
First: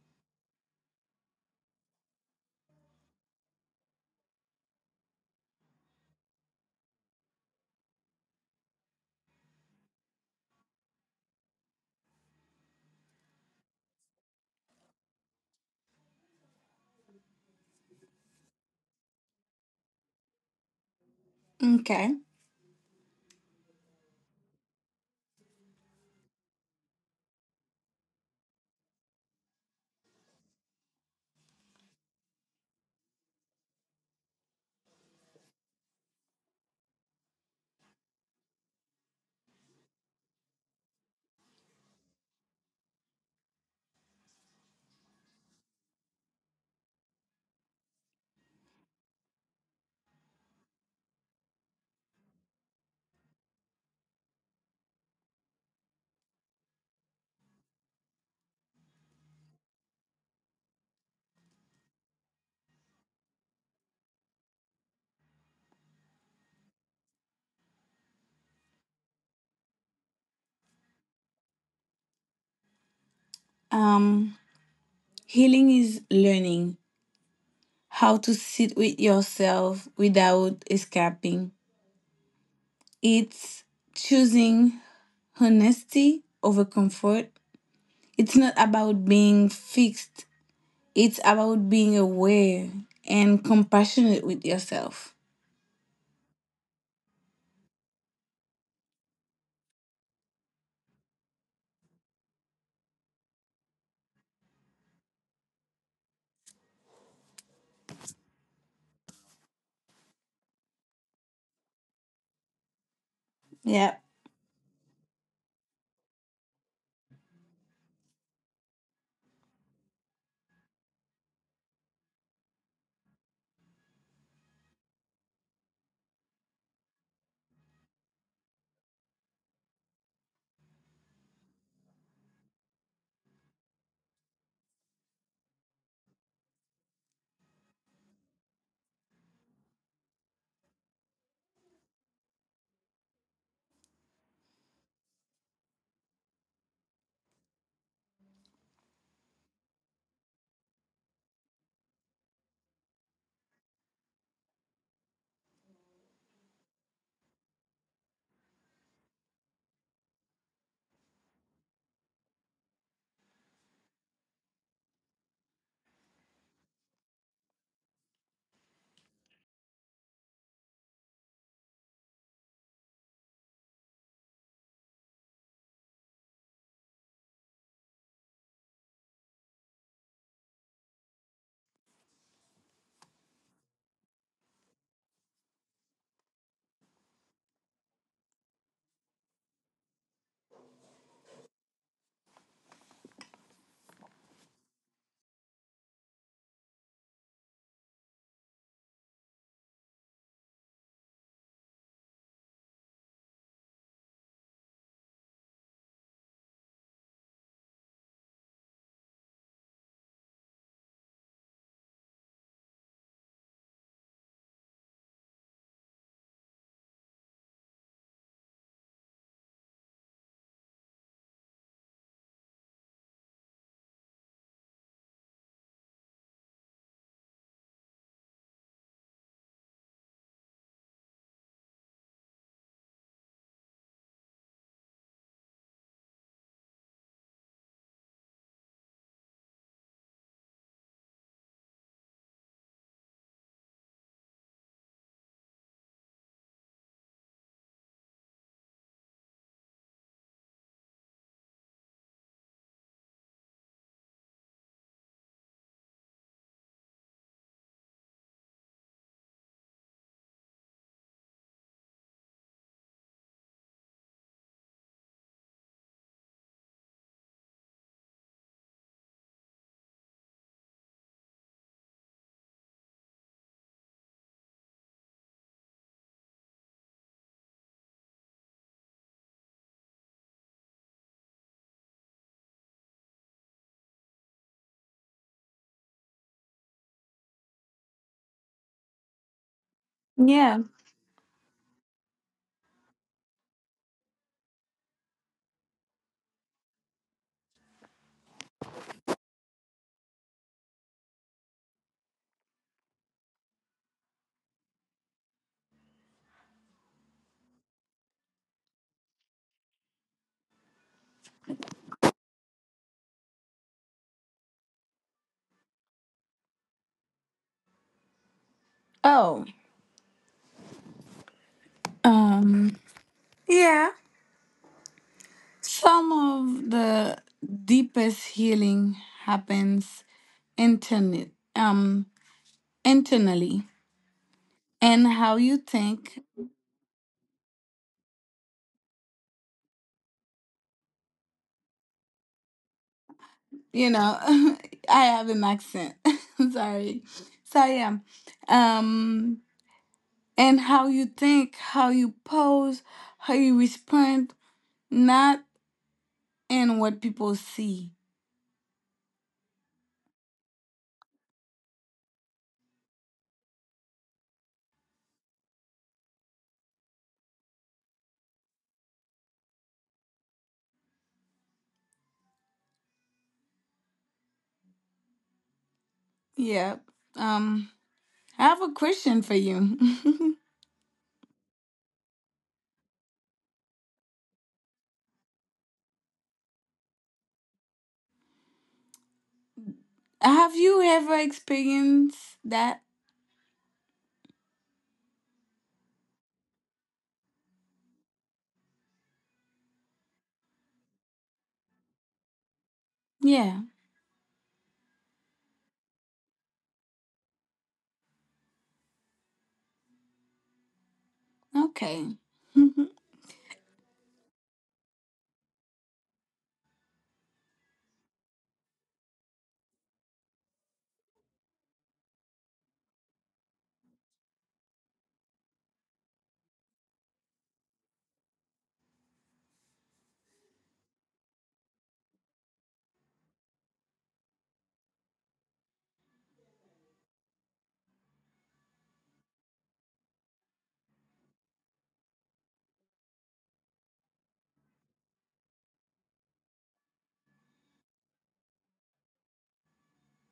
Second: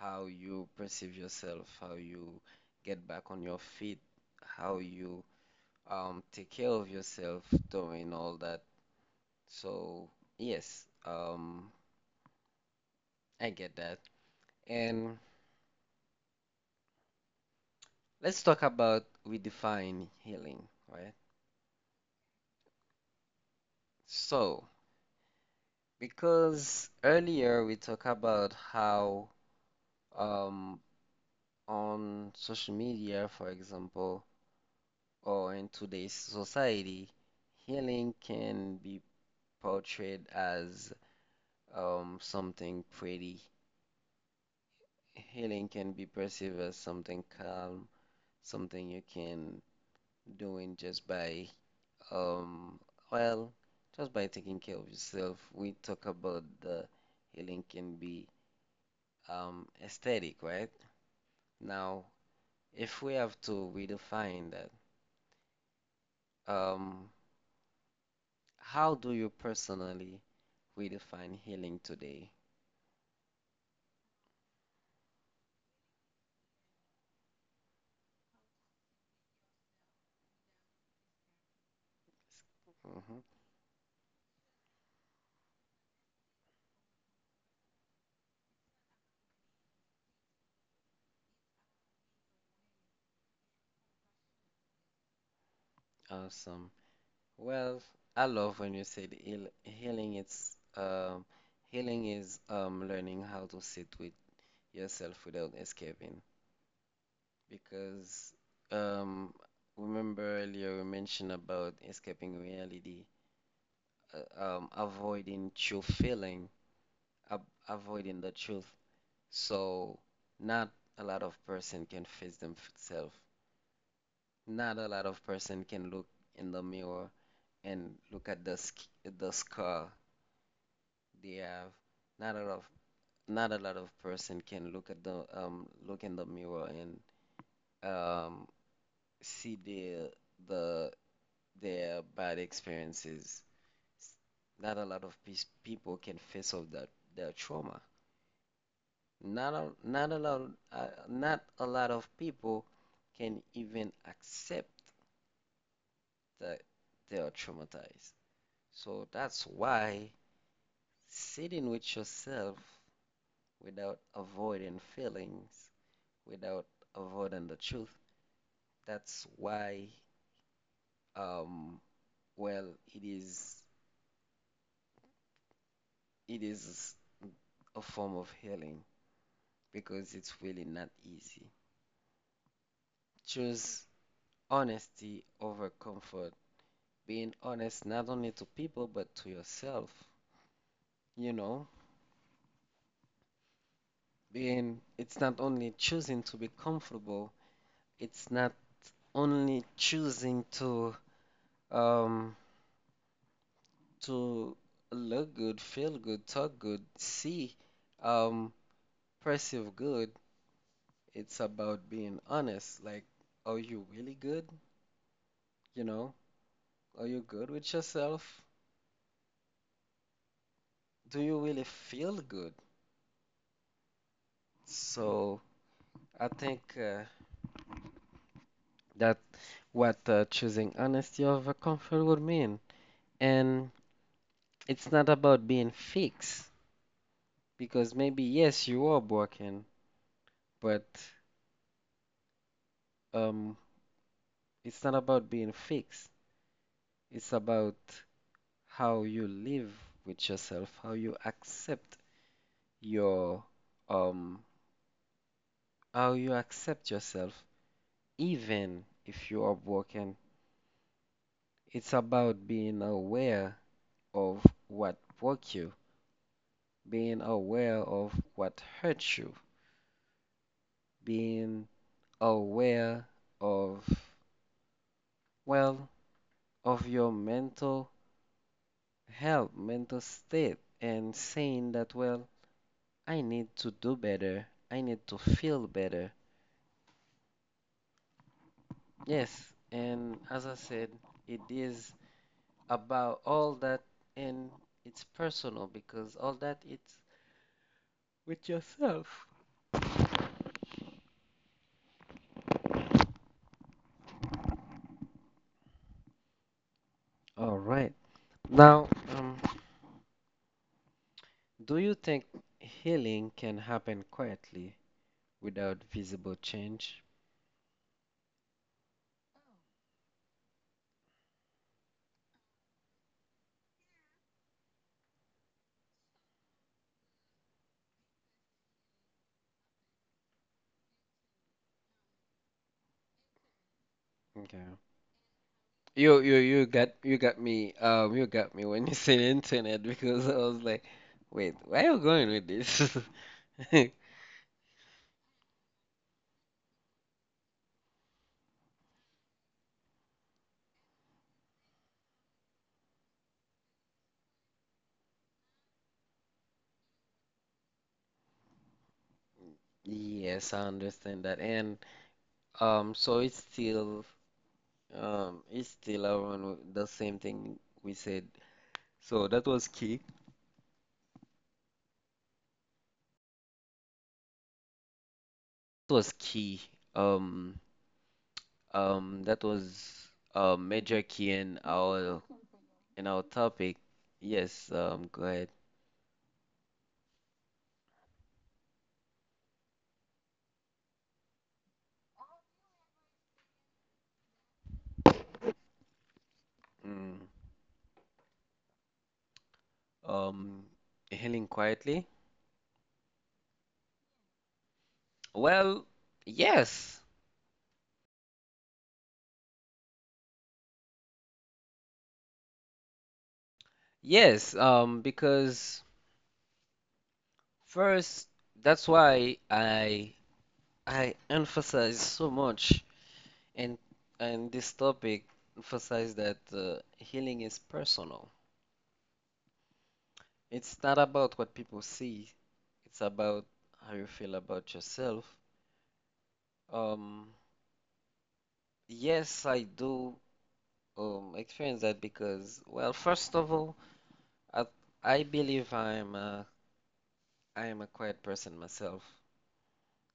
S1: how you perceive yourself, how you get back on your feet, how you take care of yourself during all that. So yes. I get that. And let's talk about we define healing, right?
S2: Okay.
S1: So, because earlier we talked about how um, on social media, for example, or in today's society, healing can be portrayed as something pretty. Healing can be perceived as something calm, something you can do in just by Um, well, just by taking care of yourself, we talk about the healing can be aesthetic, right? Now, if we have to redefine that, um, how do you personally redefine healing today?
S2: um Healing is learning how to sit with yourself without escaping.
S1: Hmm.
S2: It's choosing honesty over comfort. It's not about being fixed, it's about being aware and compassionate with yourself.
S1: Awesome. Well, I love when you said healing. It's healing is learning how to sit with yourself without escaping. Because um, remember earlier we mentioned about escaping reality,
S2: Yeah.
S1: avoiding true feeling, ab avoiding the truth. So not a lot of person can face themselves. Not a lot of person can look in the mirror and look at the sc the scar they have. Not a lot of Not a lot of person can look at the look in the mirror and um see the their bad experiences. Not a lot of people can face off that their trauma. Not a, not a lot not a lot of people can even accept that they are traumatized. So that's why sitting with yourself without avoiding feelings, without avoiding the truth, that's why um well it is it is a form of healing because it's really not easy. Choose honesty over comfort. Being honest not only to people but to yourself. You know, being it's not only choosing to be comfortable, it's not only choosing to um to look good, feel good, talk good, see um perceive good. It's about being honest. Like, are you really good? You know, are you good with yourself? Do you really feel good? So I think that what choosing honesty over comfort would mean. And it's not about being fixed, because maybe yes, you are broken, but um, it's not about being fixed. It's about how you live with yourself, how you accept your um, how you accept yourself, even if you are broken. It's about being aware of what broke you, being aware of what hurt you, being aware of, well, of your mental health, mental state, and saying that, well, I need to do better, I need to feel better. Yes, and as I
S2: Yeah.
S1: said, it is about all that, and it's personal because all that it's with yourself. All right. Now, um, do you think healing can happen quietly without visible change?
S2: Oh. Um yeah. Some of the deepest healing happens internet um internally,
S1: Okay.
S2: and how you think.
S1: You got me you got me when you said internet because I was like, wait, where are you going with this?
S2: you know, I have an accent. Sorry. So, yeah. Um and how you think, how you pose, how you respond, not in what people see.
S1: Yes, I understand that. And so it's still around with the same thing we said. So that was key. That was key.
S2: Yeah.
S1: Um
S2: Um, I have a question for
S1: that
S2: you.
S1: was a major key in our topic, yes, go ahead.
S2: Have you ever experienced that?
S1: Mm, um, healing quietly.
S2: Yeah.
S1: Well, yes,
S2: Okay.
S1: yes, because first, that's why I emphasize so much and this topic emphasize that healing is personal. It's not about what people see. It's about how you feel about yourself. Um, yes, I do experience that because, well, first of all, I, I believe I am a quiet person myself.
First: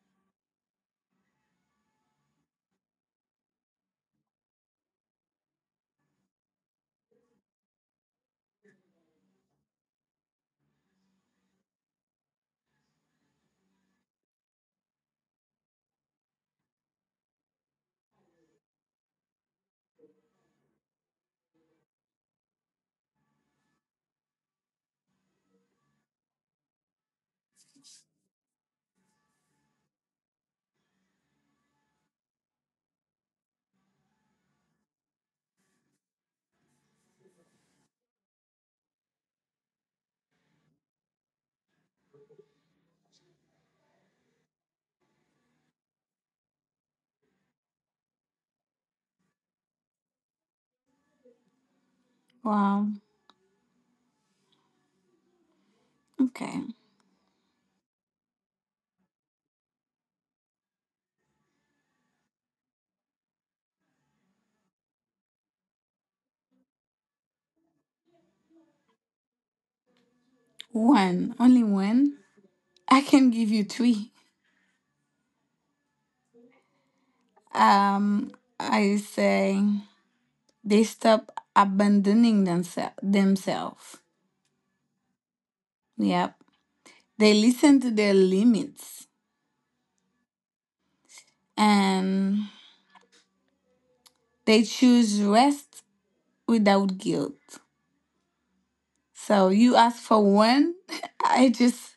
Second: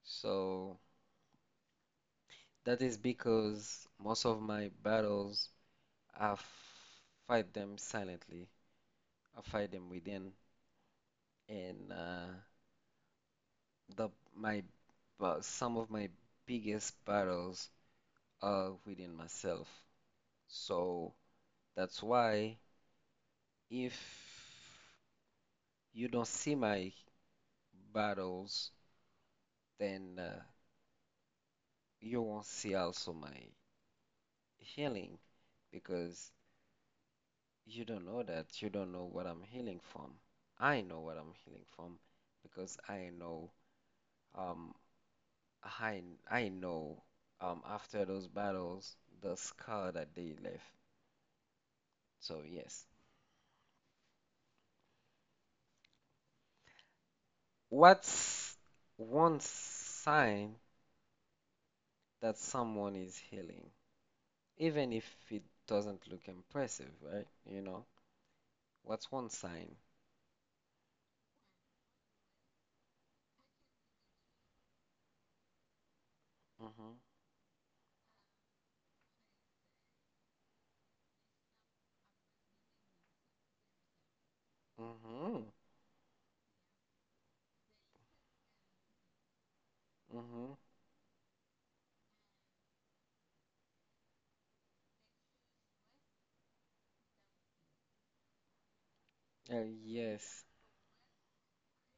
S1: So that is because most of my battles, I f- fight them silently. I fight them within, and the my but some of my biggest battles are within myself. So that's why if you don't see my battles, then you won't see also my healing because you don't know that. You don't know what I'm healing from. I know what I'm healing from because I know um I I know after those battles the scar that they left. So yes.
S2: Wow. Okay.
S1: What's one sign that someone is healing? Even if it doesn't look impressive, right? You know, what's one sign?
S2: One. Only one. I can give you three.
S1: Mm-hmm.
S2: Um, I say they stop abandoning themselves.
S1: Mm-hmm.
S2: Yep. They listen to their limits,
S1: Mm-hmm.
S2: and they choose rest without guilt. So you ask for
S1: Yes.
S2: one, I just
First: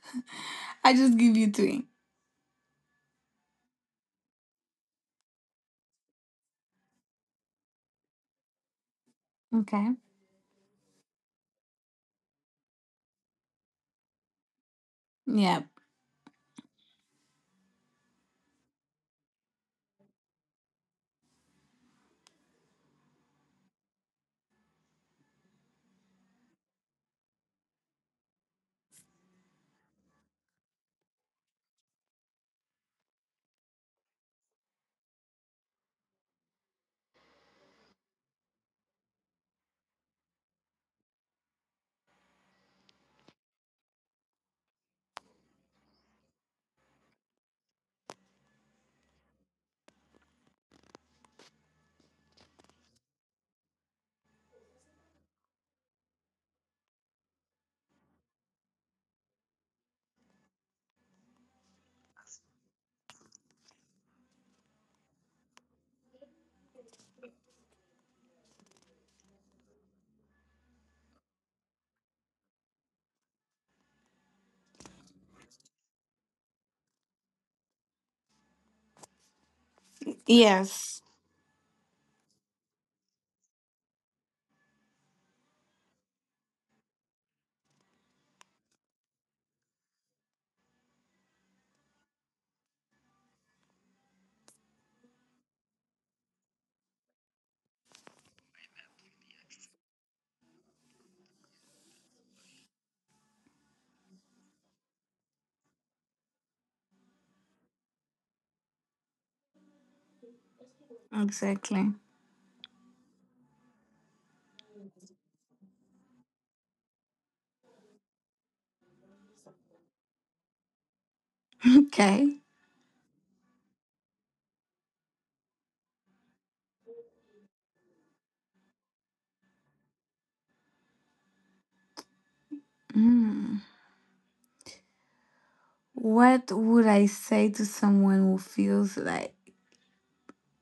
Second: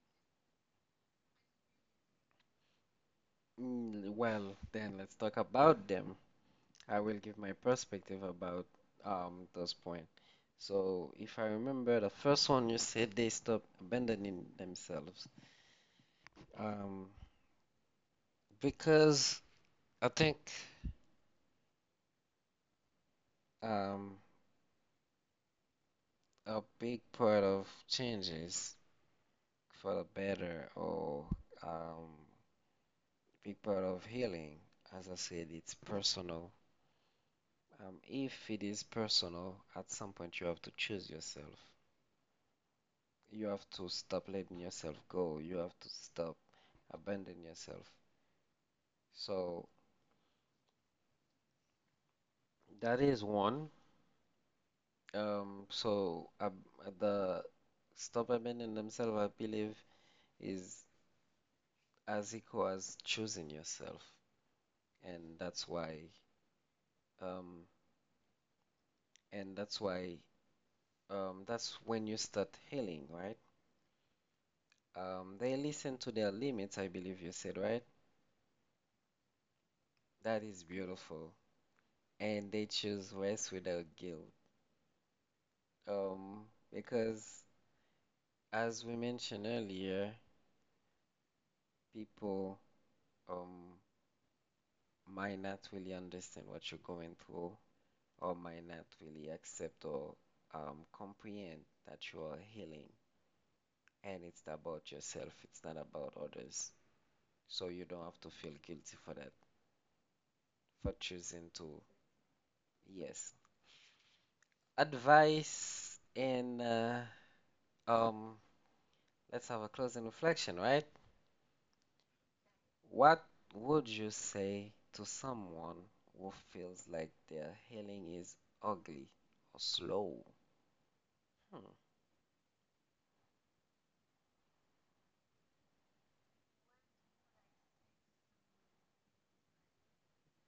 S2: I just give you three.
S1: Mm. Well, then let's talk about them. I will give my perspective about those
S2: Okay.
S1: points. So if I remember the first one you said they stop abandoning themselves.
S2: Yeah.
S1: Um, because I think um a big part of changes for the better or um big part of healing, as I said, it's personal. If it is personal, at some point you have to choose yourself. You have to stop letting yourself go. You have to stop abandoning yourself. So that is one. So ab the stop abandoning themselves, I believe, is as equal as choosing yourself, and um, that's why, that's when you start healing, right? They listen to their limits, I believe you said, right? That is
S2: Yes.
S1: beautiful, and they choose rest without guilt. Um, because as we mentioned earlier, people um might not really understand what you're going through or might not really accept or comprehend that you are healing and it's about yourself, it's not about others. So you don't have to feel guilty for that, for choosing to.
S2: Exactly.
S1: Yes. Advice and um let's have a closing reflection, right?
S2: Okay.
S1: What would you say to someone who feels like their healing is ugly or slow?
S2: Mm. What would I say to someone who feels like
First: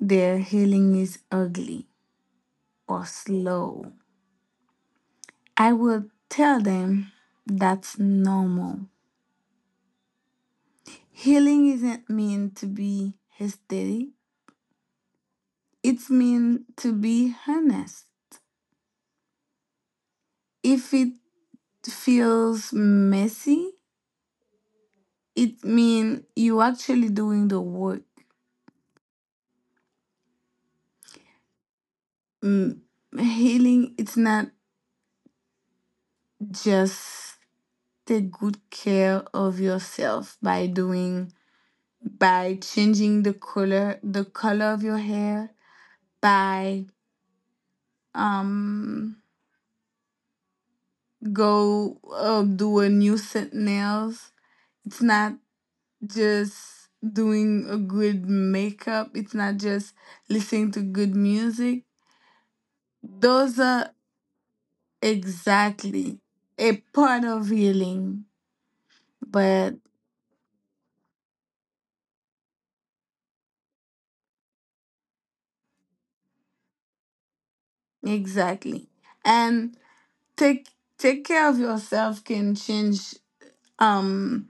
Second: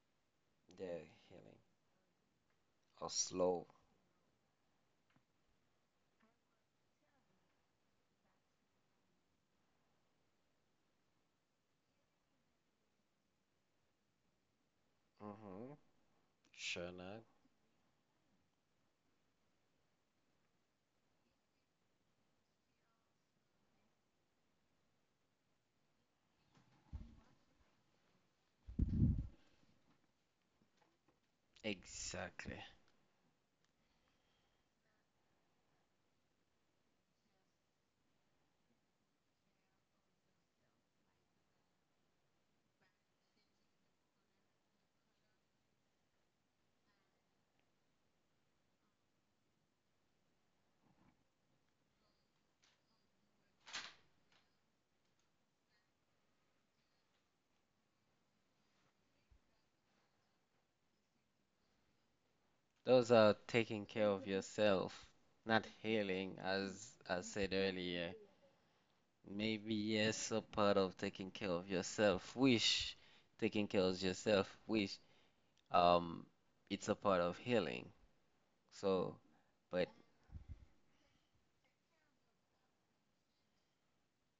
S2: their healing
S1: Their
S2: is
S1: healing
S2: ugly or
S1: or slow.
S2: slow? I will tell them that's normal. Healing isn't meant to be hysteric.
S1: Mm-hmm.
S2: It's mean to
S1: Sure not.
S2: be honest. If it feels messy, it mean you actually doing the work.
S1: Exactly.
S2: Mm, healing it's not just take good care of yourself, by changing the color of your hair, by um go do a new set nails. It's not just doing a good makeup. It's not just listening to good music.
S1: Those are
S2: Those are
S1: taking care of yourself, not
S2: exactly
S1: healing,
S2: a
S1: as
S2: part
S1: I
S2: of
S1: said earlier.
S2: healing, but
S1: Maybe yes, a part of taking care of yourself, which taking care of yourself, which um, it's a part of healing.
S2: exactly.
S1: So,
S2: And
S1: but
S2: take take care of yourself can change, um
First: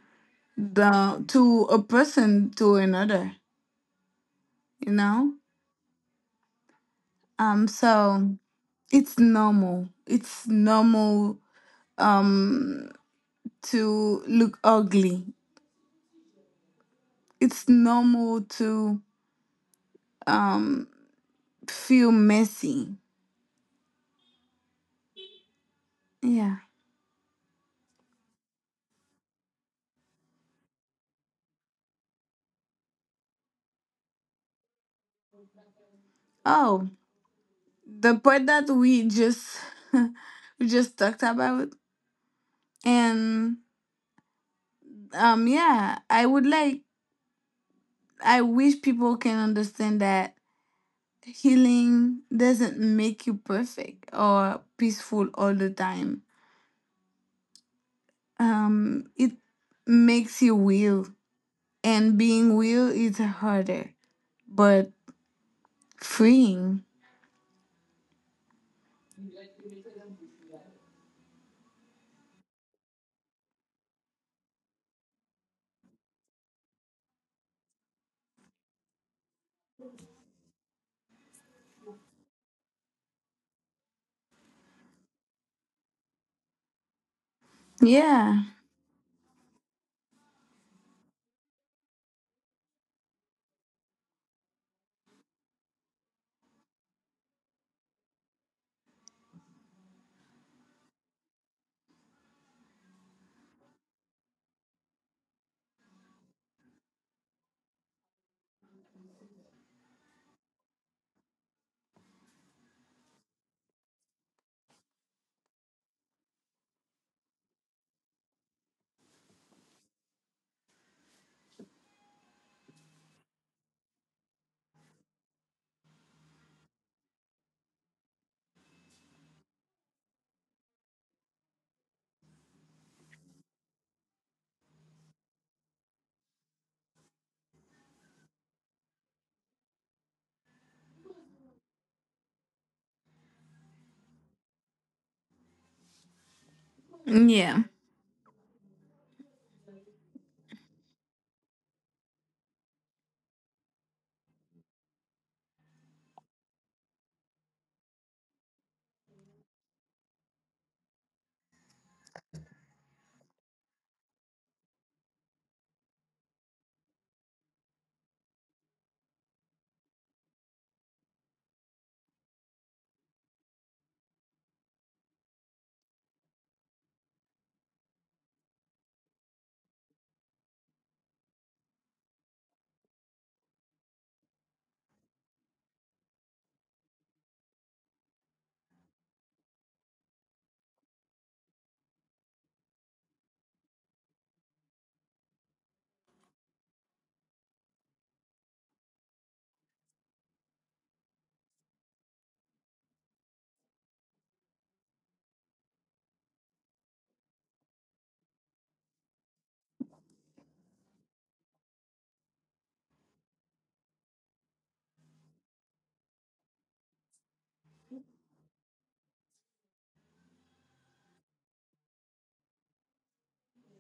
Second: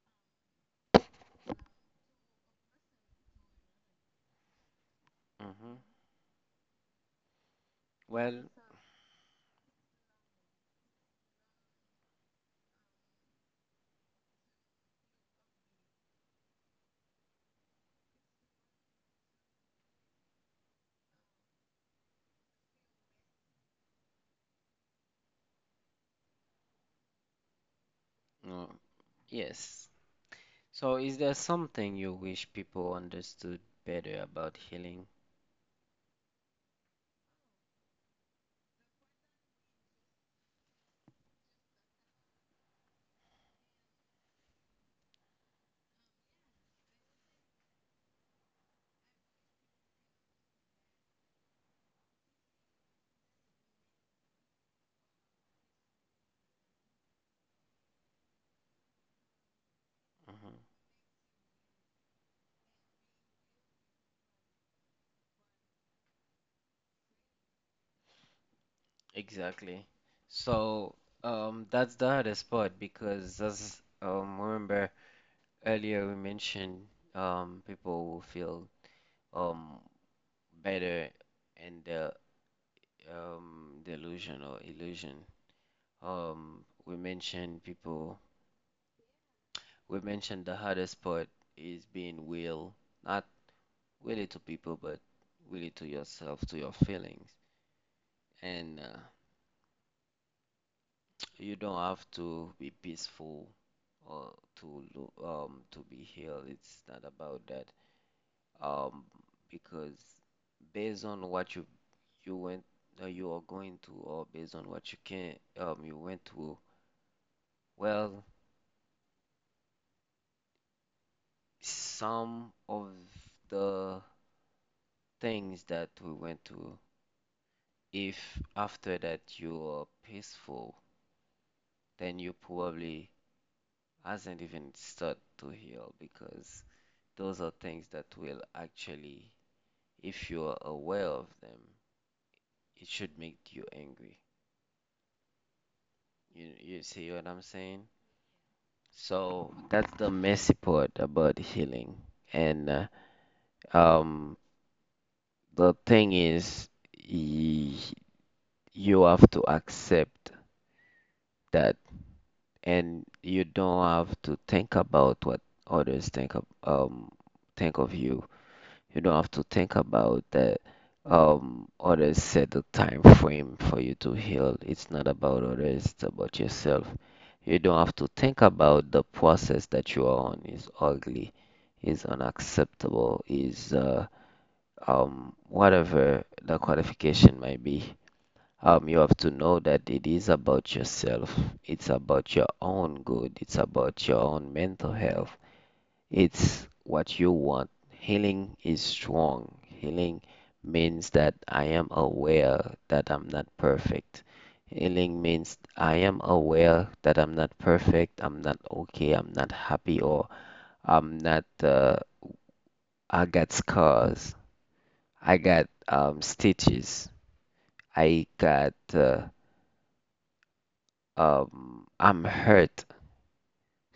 S2: the to a person to another, you know?
S1: mm-hmm.
S2: So
S1: Well,
S2: it's normal. It's normal, um to look ugly. It's normal to, um feel messy. Yeah.
S1: oh, yes. So, is there something you wish people understood better about healing?
S2: Oh, the part that we just we just talked about, and yeah, I would like I wish people can understand that healing doesn't make you perfect or peaceful all the time. It makes you
S1: Hmm.
S2: real, and being real is harder, but freeing.
S1: Exactly. So, that's the hardest part because, as remember earlier we mentioned, people will feel um better in the delusion or illusion. We mentioned people.
S2: Yeah.
S1: We mentioned the hardest part is being real, not really to people, but really to yourself, to your feelings. And you don't have to be peaceful or to be healed. It's not about that. Um, because based on what you went you are going to, or based on what you can you went through, well, some of the things that we went through, if after that you are peaceful, then you probably hasn't even started to heal because those are things that will actually, if you are aware of them, it should make you angry. You see what I'm
S2: Yeah.
S1: saying? So that's the messy part about healing. And um, the thing is, y- you have to accept that, and you don't have to think about what others think of you. You don't have to think about that. Others set the time frame for you to heal. It's not about others, it's about yourself. You don't have to think about the process that you are on is ugly, is unacceptable, is whatever the qualification might be. You have to know that it is about yourself. It's about your own good. It's about your own mental health. It's what you want. Healing is strong. Healing means that I am aware that I'm not perfect. Healing means I am aware that I'm not perfect, I'm not okay, I'm not happy, or I'm not, I got scars, I got stitches, I got, I'm hurt.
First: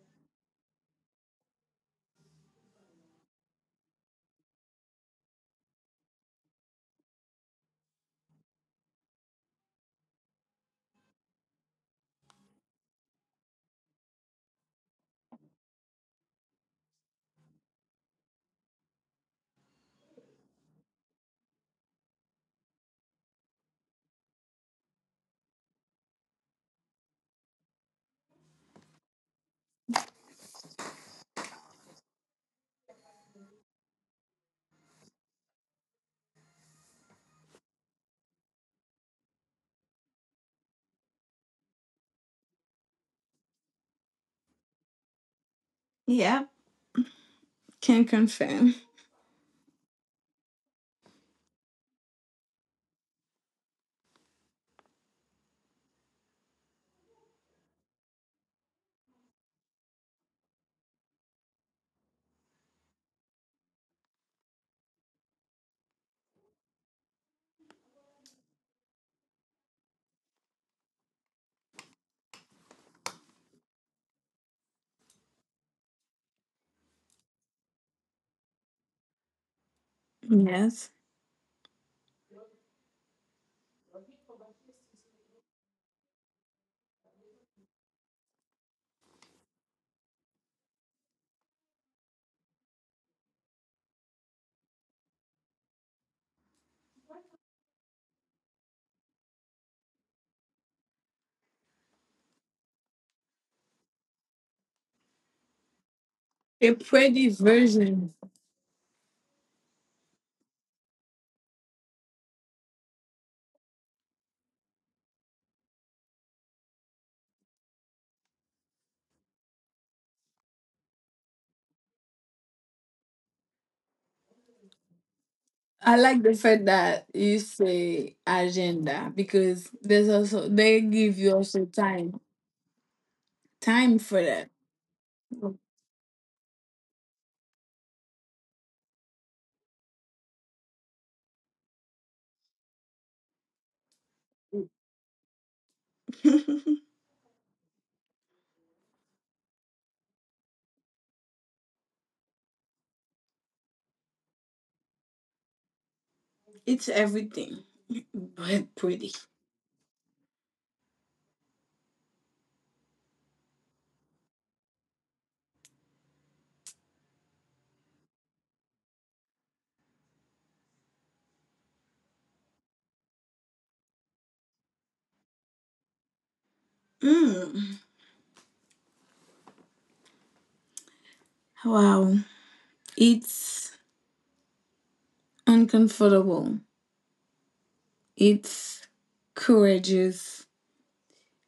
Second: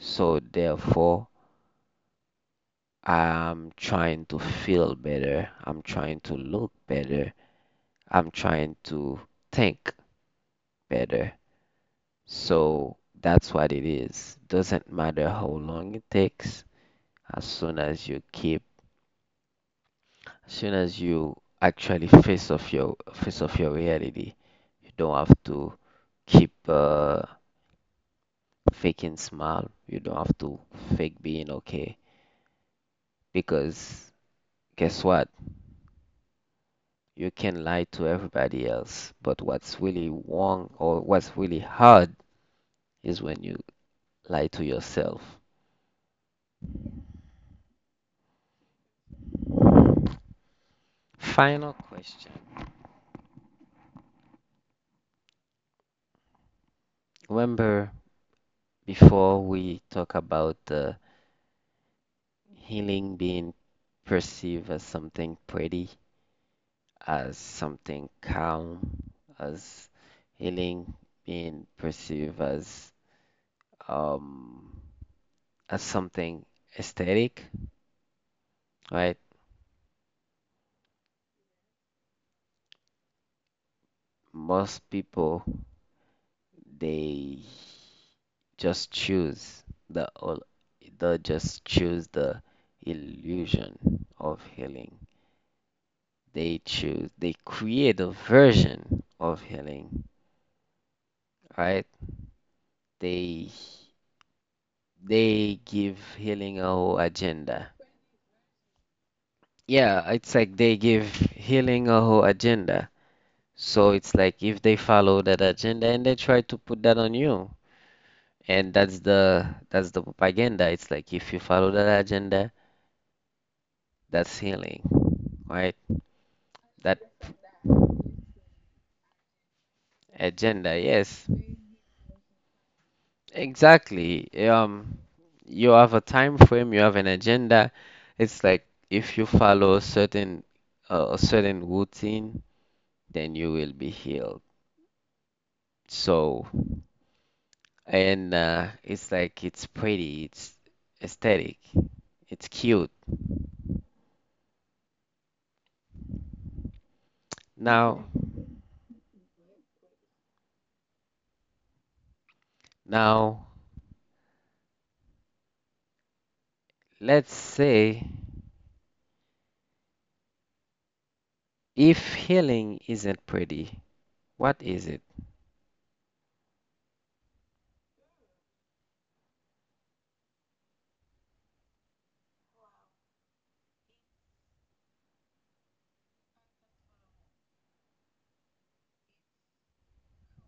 S1: So therefore, I'm trying to feel better, I'm trying to look better. I'm trying to think better. So that's what it is. Doesn't matter how long it takes, as soon as you keep, as soon as you actually face off your reality, you don't have to keep faking smile. You don't have to fake being okay because guess what? You can lie to everybody else, but what's really wrong or what's really hard is when you lie to yourself.
S2: Yeah. Can confirm.
S1: Final question. Remember, before we talk about the healing being perceived as something pretty, as something calm, as healing being perceived um as something aesthetic, right?
S2: Yes.
S1: Most people they just choose the they just choose the illusion of healing. They choose, they create a version of healing, right? They they give
S2: A
S1: healing a
S2: pretty
S1: whole
S2: version.
S1: agenda. Yeah, it's like they give healing a whole agenda. So it's like if they follow that agenda and they try to put that on you, and that's the propaganda. It's like if you follow that agenda, that's healing,
S2: I like the
S1: right?
S2: fact that you
S1: That
S2: say agenda, because there's also they give you
S1: agenda,
S2: also
S1: yes,
S2: time. Time for that.
S1: exactly. You have a time frame, you have an agenda. It's like if you follow a certain routine, then you will be healed. So, and it's like it's pretty, it's aesthetic, it's cute.
S2: It's everything. But pretty.
S1: Now, mhm, now let's say if healing isn't pretty, what is it?
S2: Mm. Wow. It's uncomfortable. It's courageous.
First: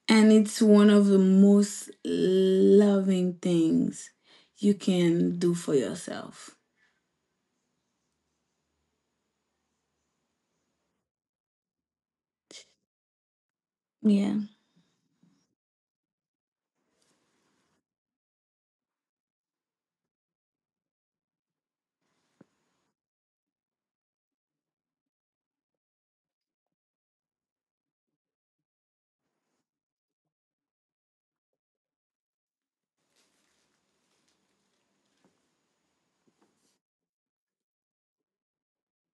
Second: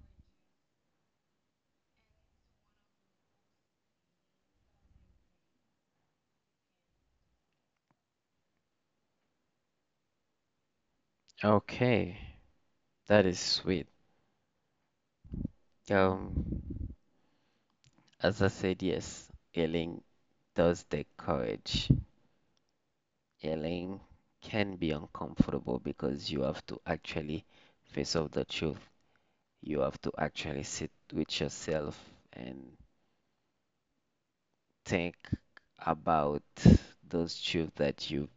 S2: And it's one of the most loving things you can do for yourself.
S1: Okay, that is sweet.
S2: Yeah.
S1: Um, as I said, yes, healing does take courage. Yelling can be uncomfortable because you have to actually face off the truth. You have to actually sit with yourself and think about those truths that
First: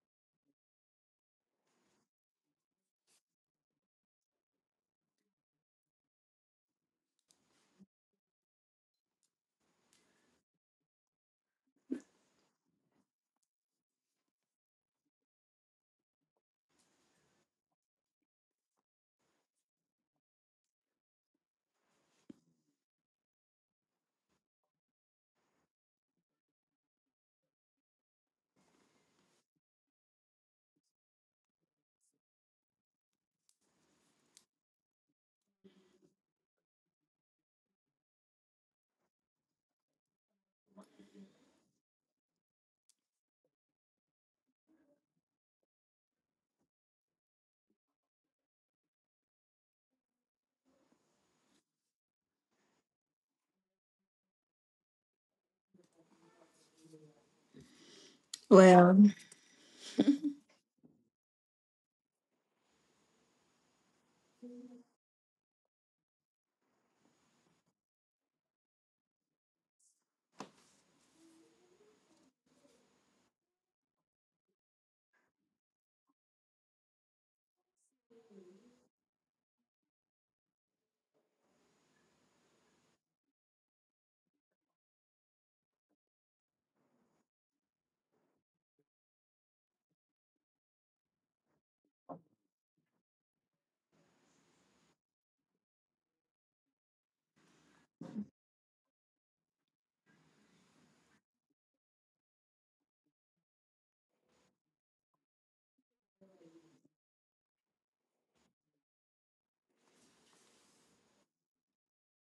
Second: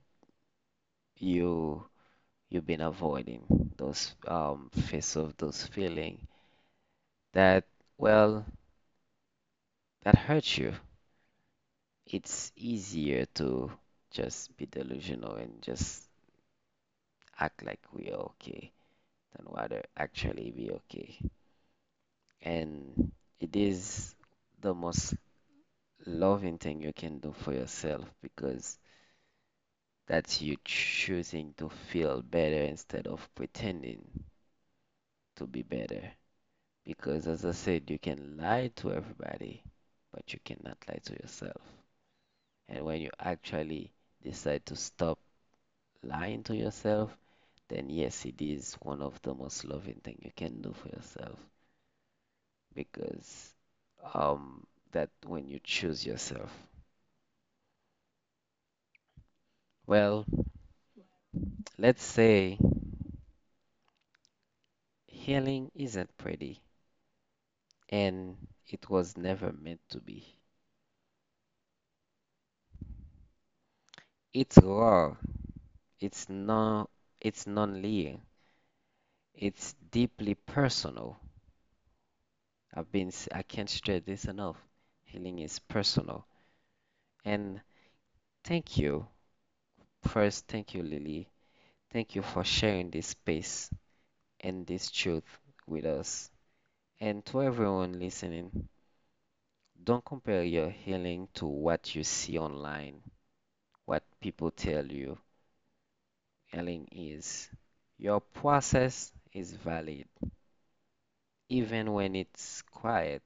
S1: you you've been avoiding. Those face off those feeling that well that hurt you. It's easier to just be delusional and just act like we're okay than rather actually be okay. And it is the most loving thing you can do for yourself because that's you choosing to feel better instead of pretending to be better. Because as I said, you can lie to everybody, but you cannot lie to yourself. And when you actually decide to stop lying to yourself, then yes, it is one of the most loving thing you can do for yourself because um that when you choose yourself.
S2: Well,
S1: Well, let's say healing isn't pretty, and it was never meant to be. It's raw, it's non, it's non-linear, it's deeply personal. I can't stress this enough. Healing is personal. And thank you. First, thank you, Lily. Thank you for sharing this space and this truth with us. And to everyone listening, don't compare your healing to what you see online what people tell you, Ellen, is your process is valid, even when it's quiet,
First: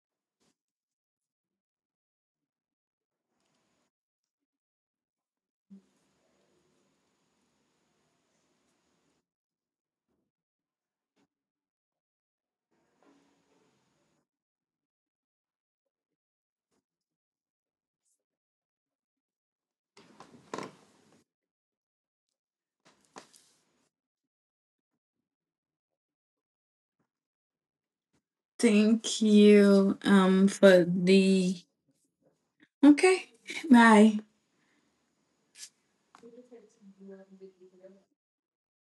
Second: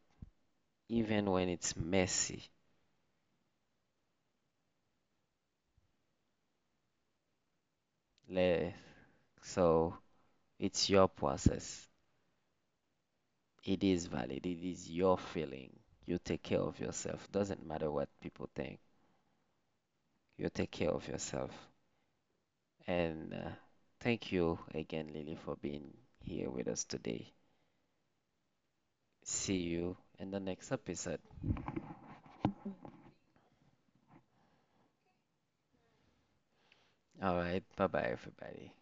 S1: even when it's messy. Le- So it's your process. It is valid. It is your feeling. You take care of yourself. Doesn't matter what people think. You take care of yourself. And thank you again, Lily, for being here with us today.
S2: thank
S1: See
S2: you,
S1: you in the next
S2: for
S1: episode.
S2: the, okay. Bye.
S1: All right. Bye bye, everybody.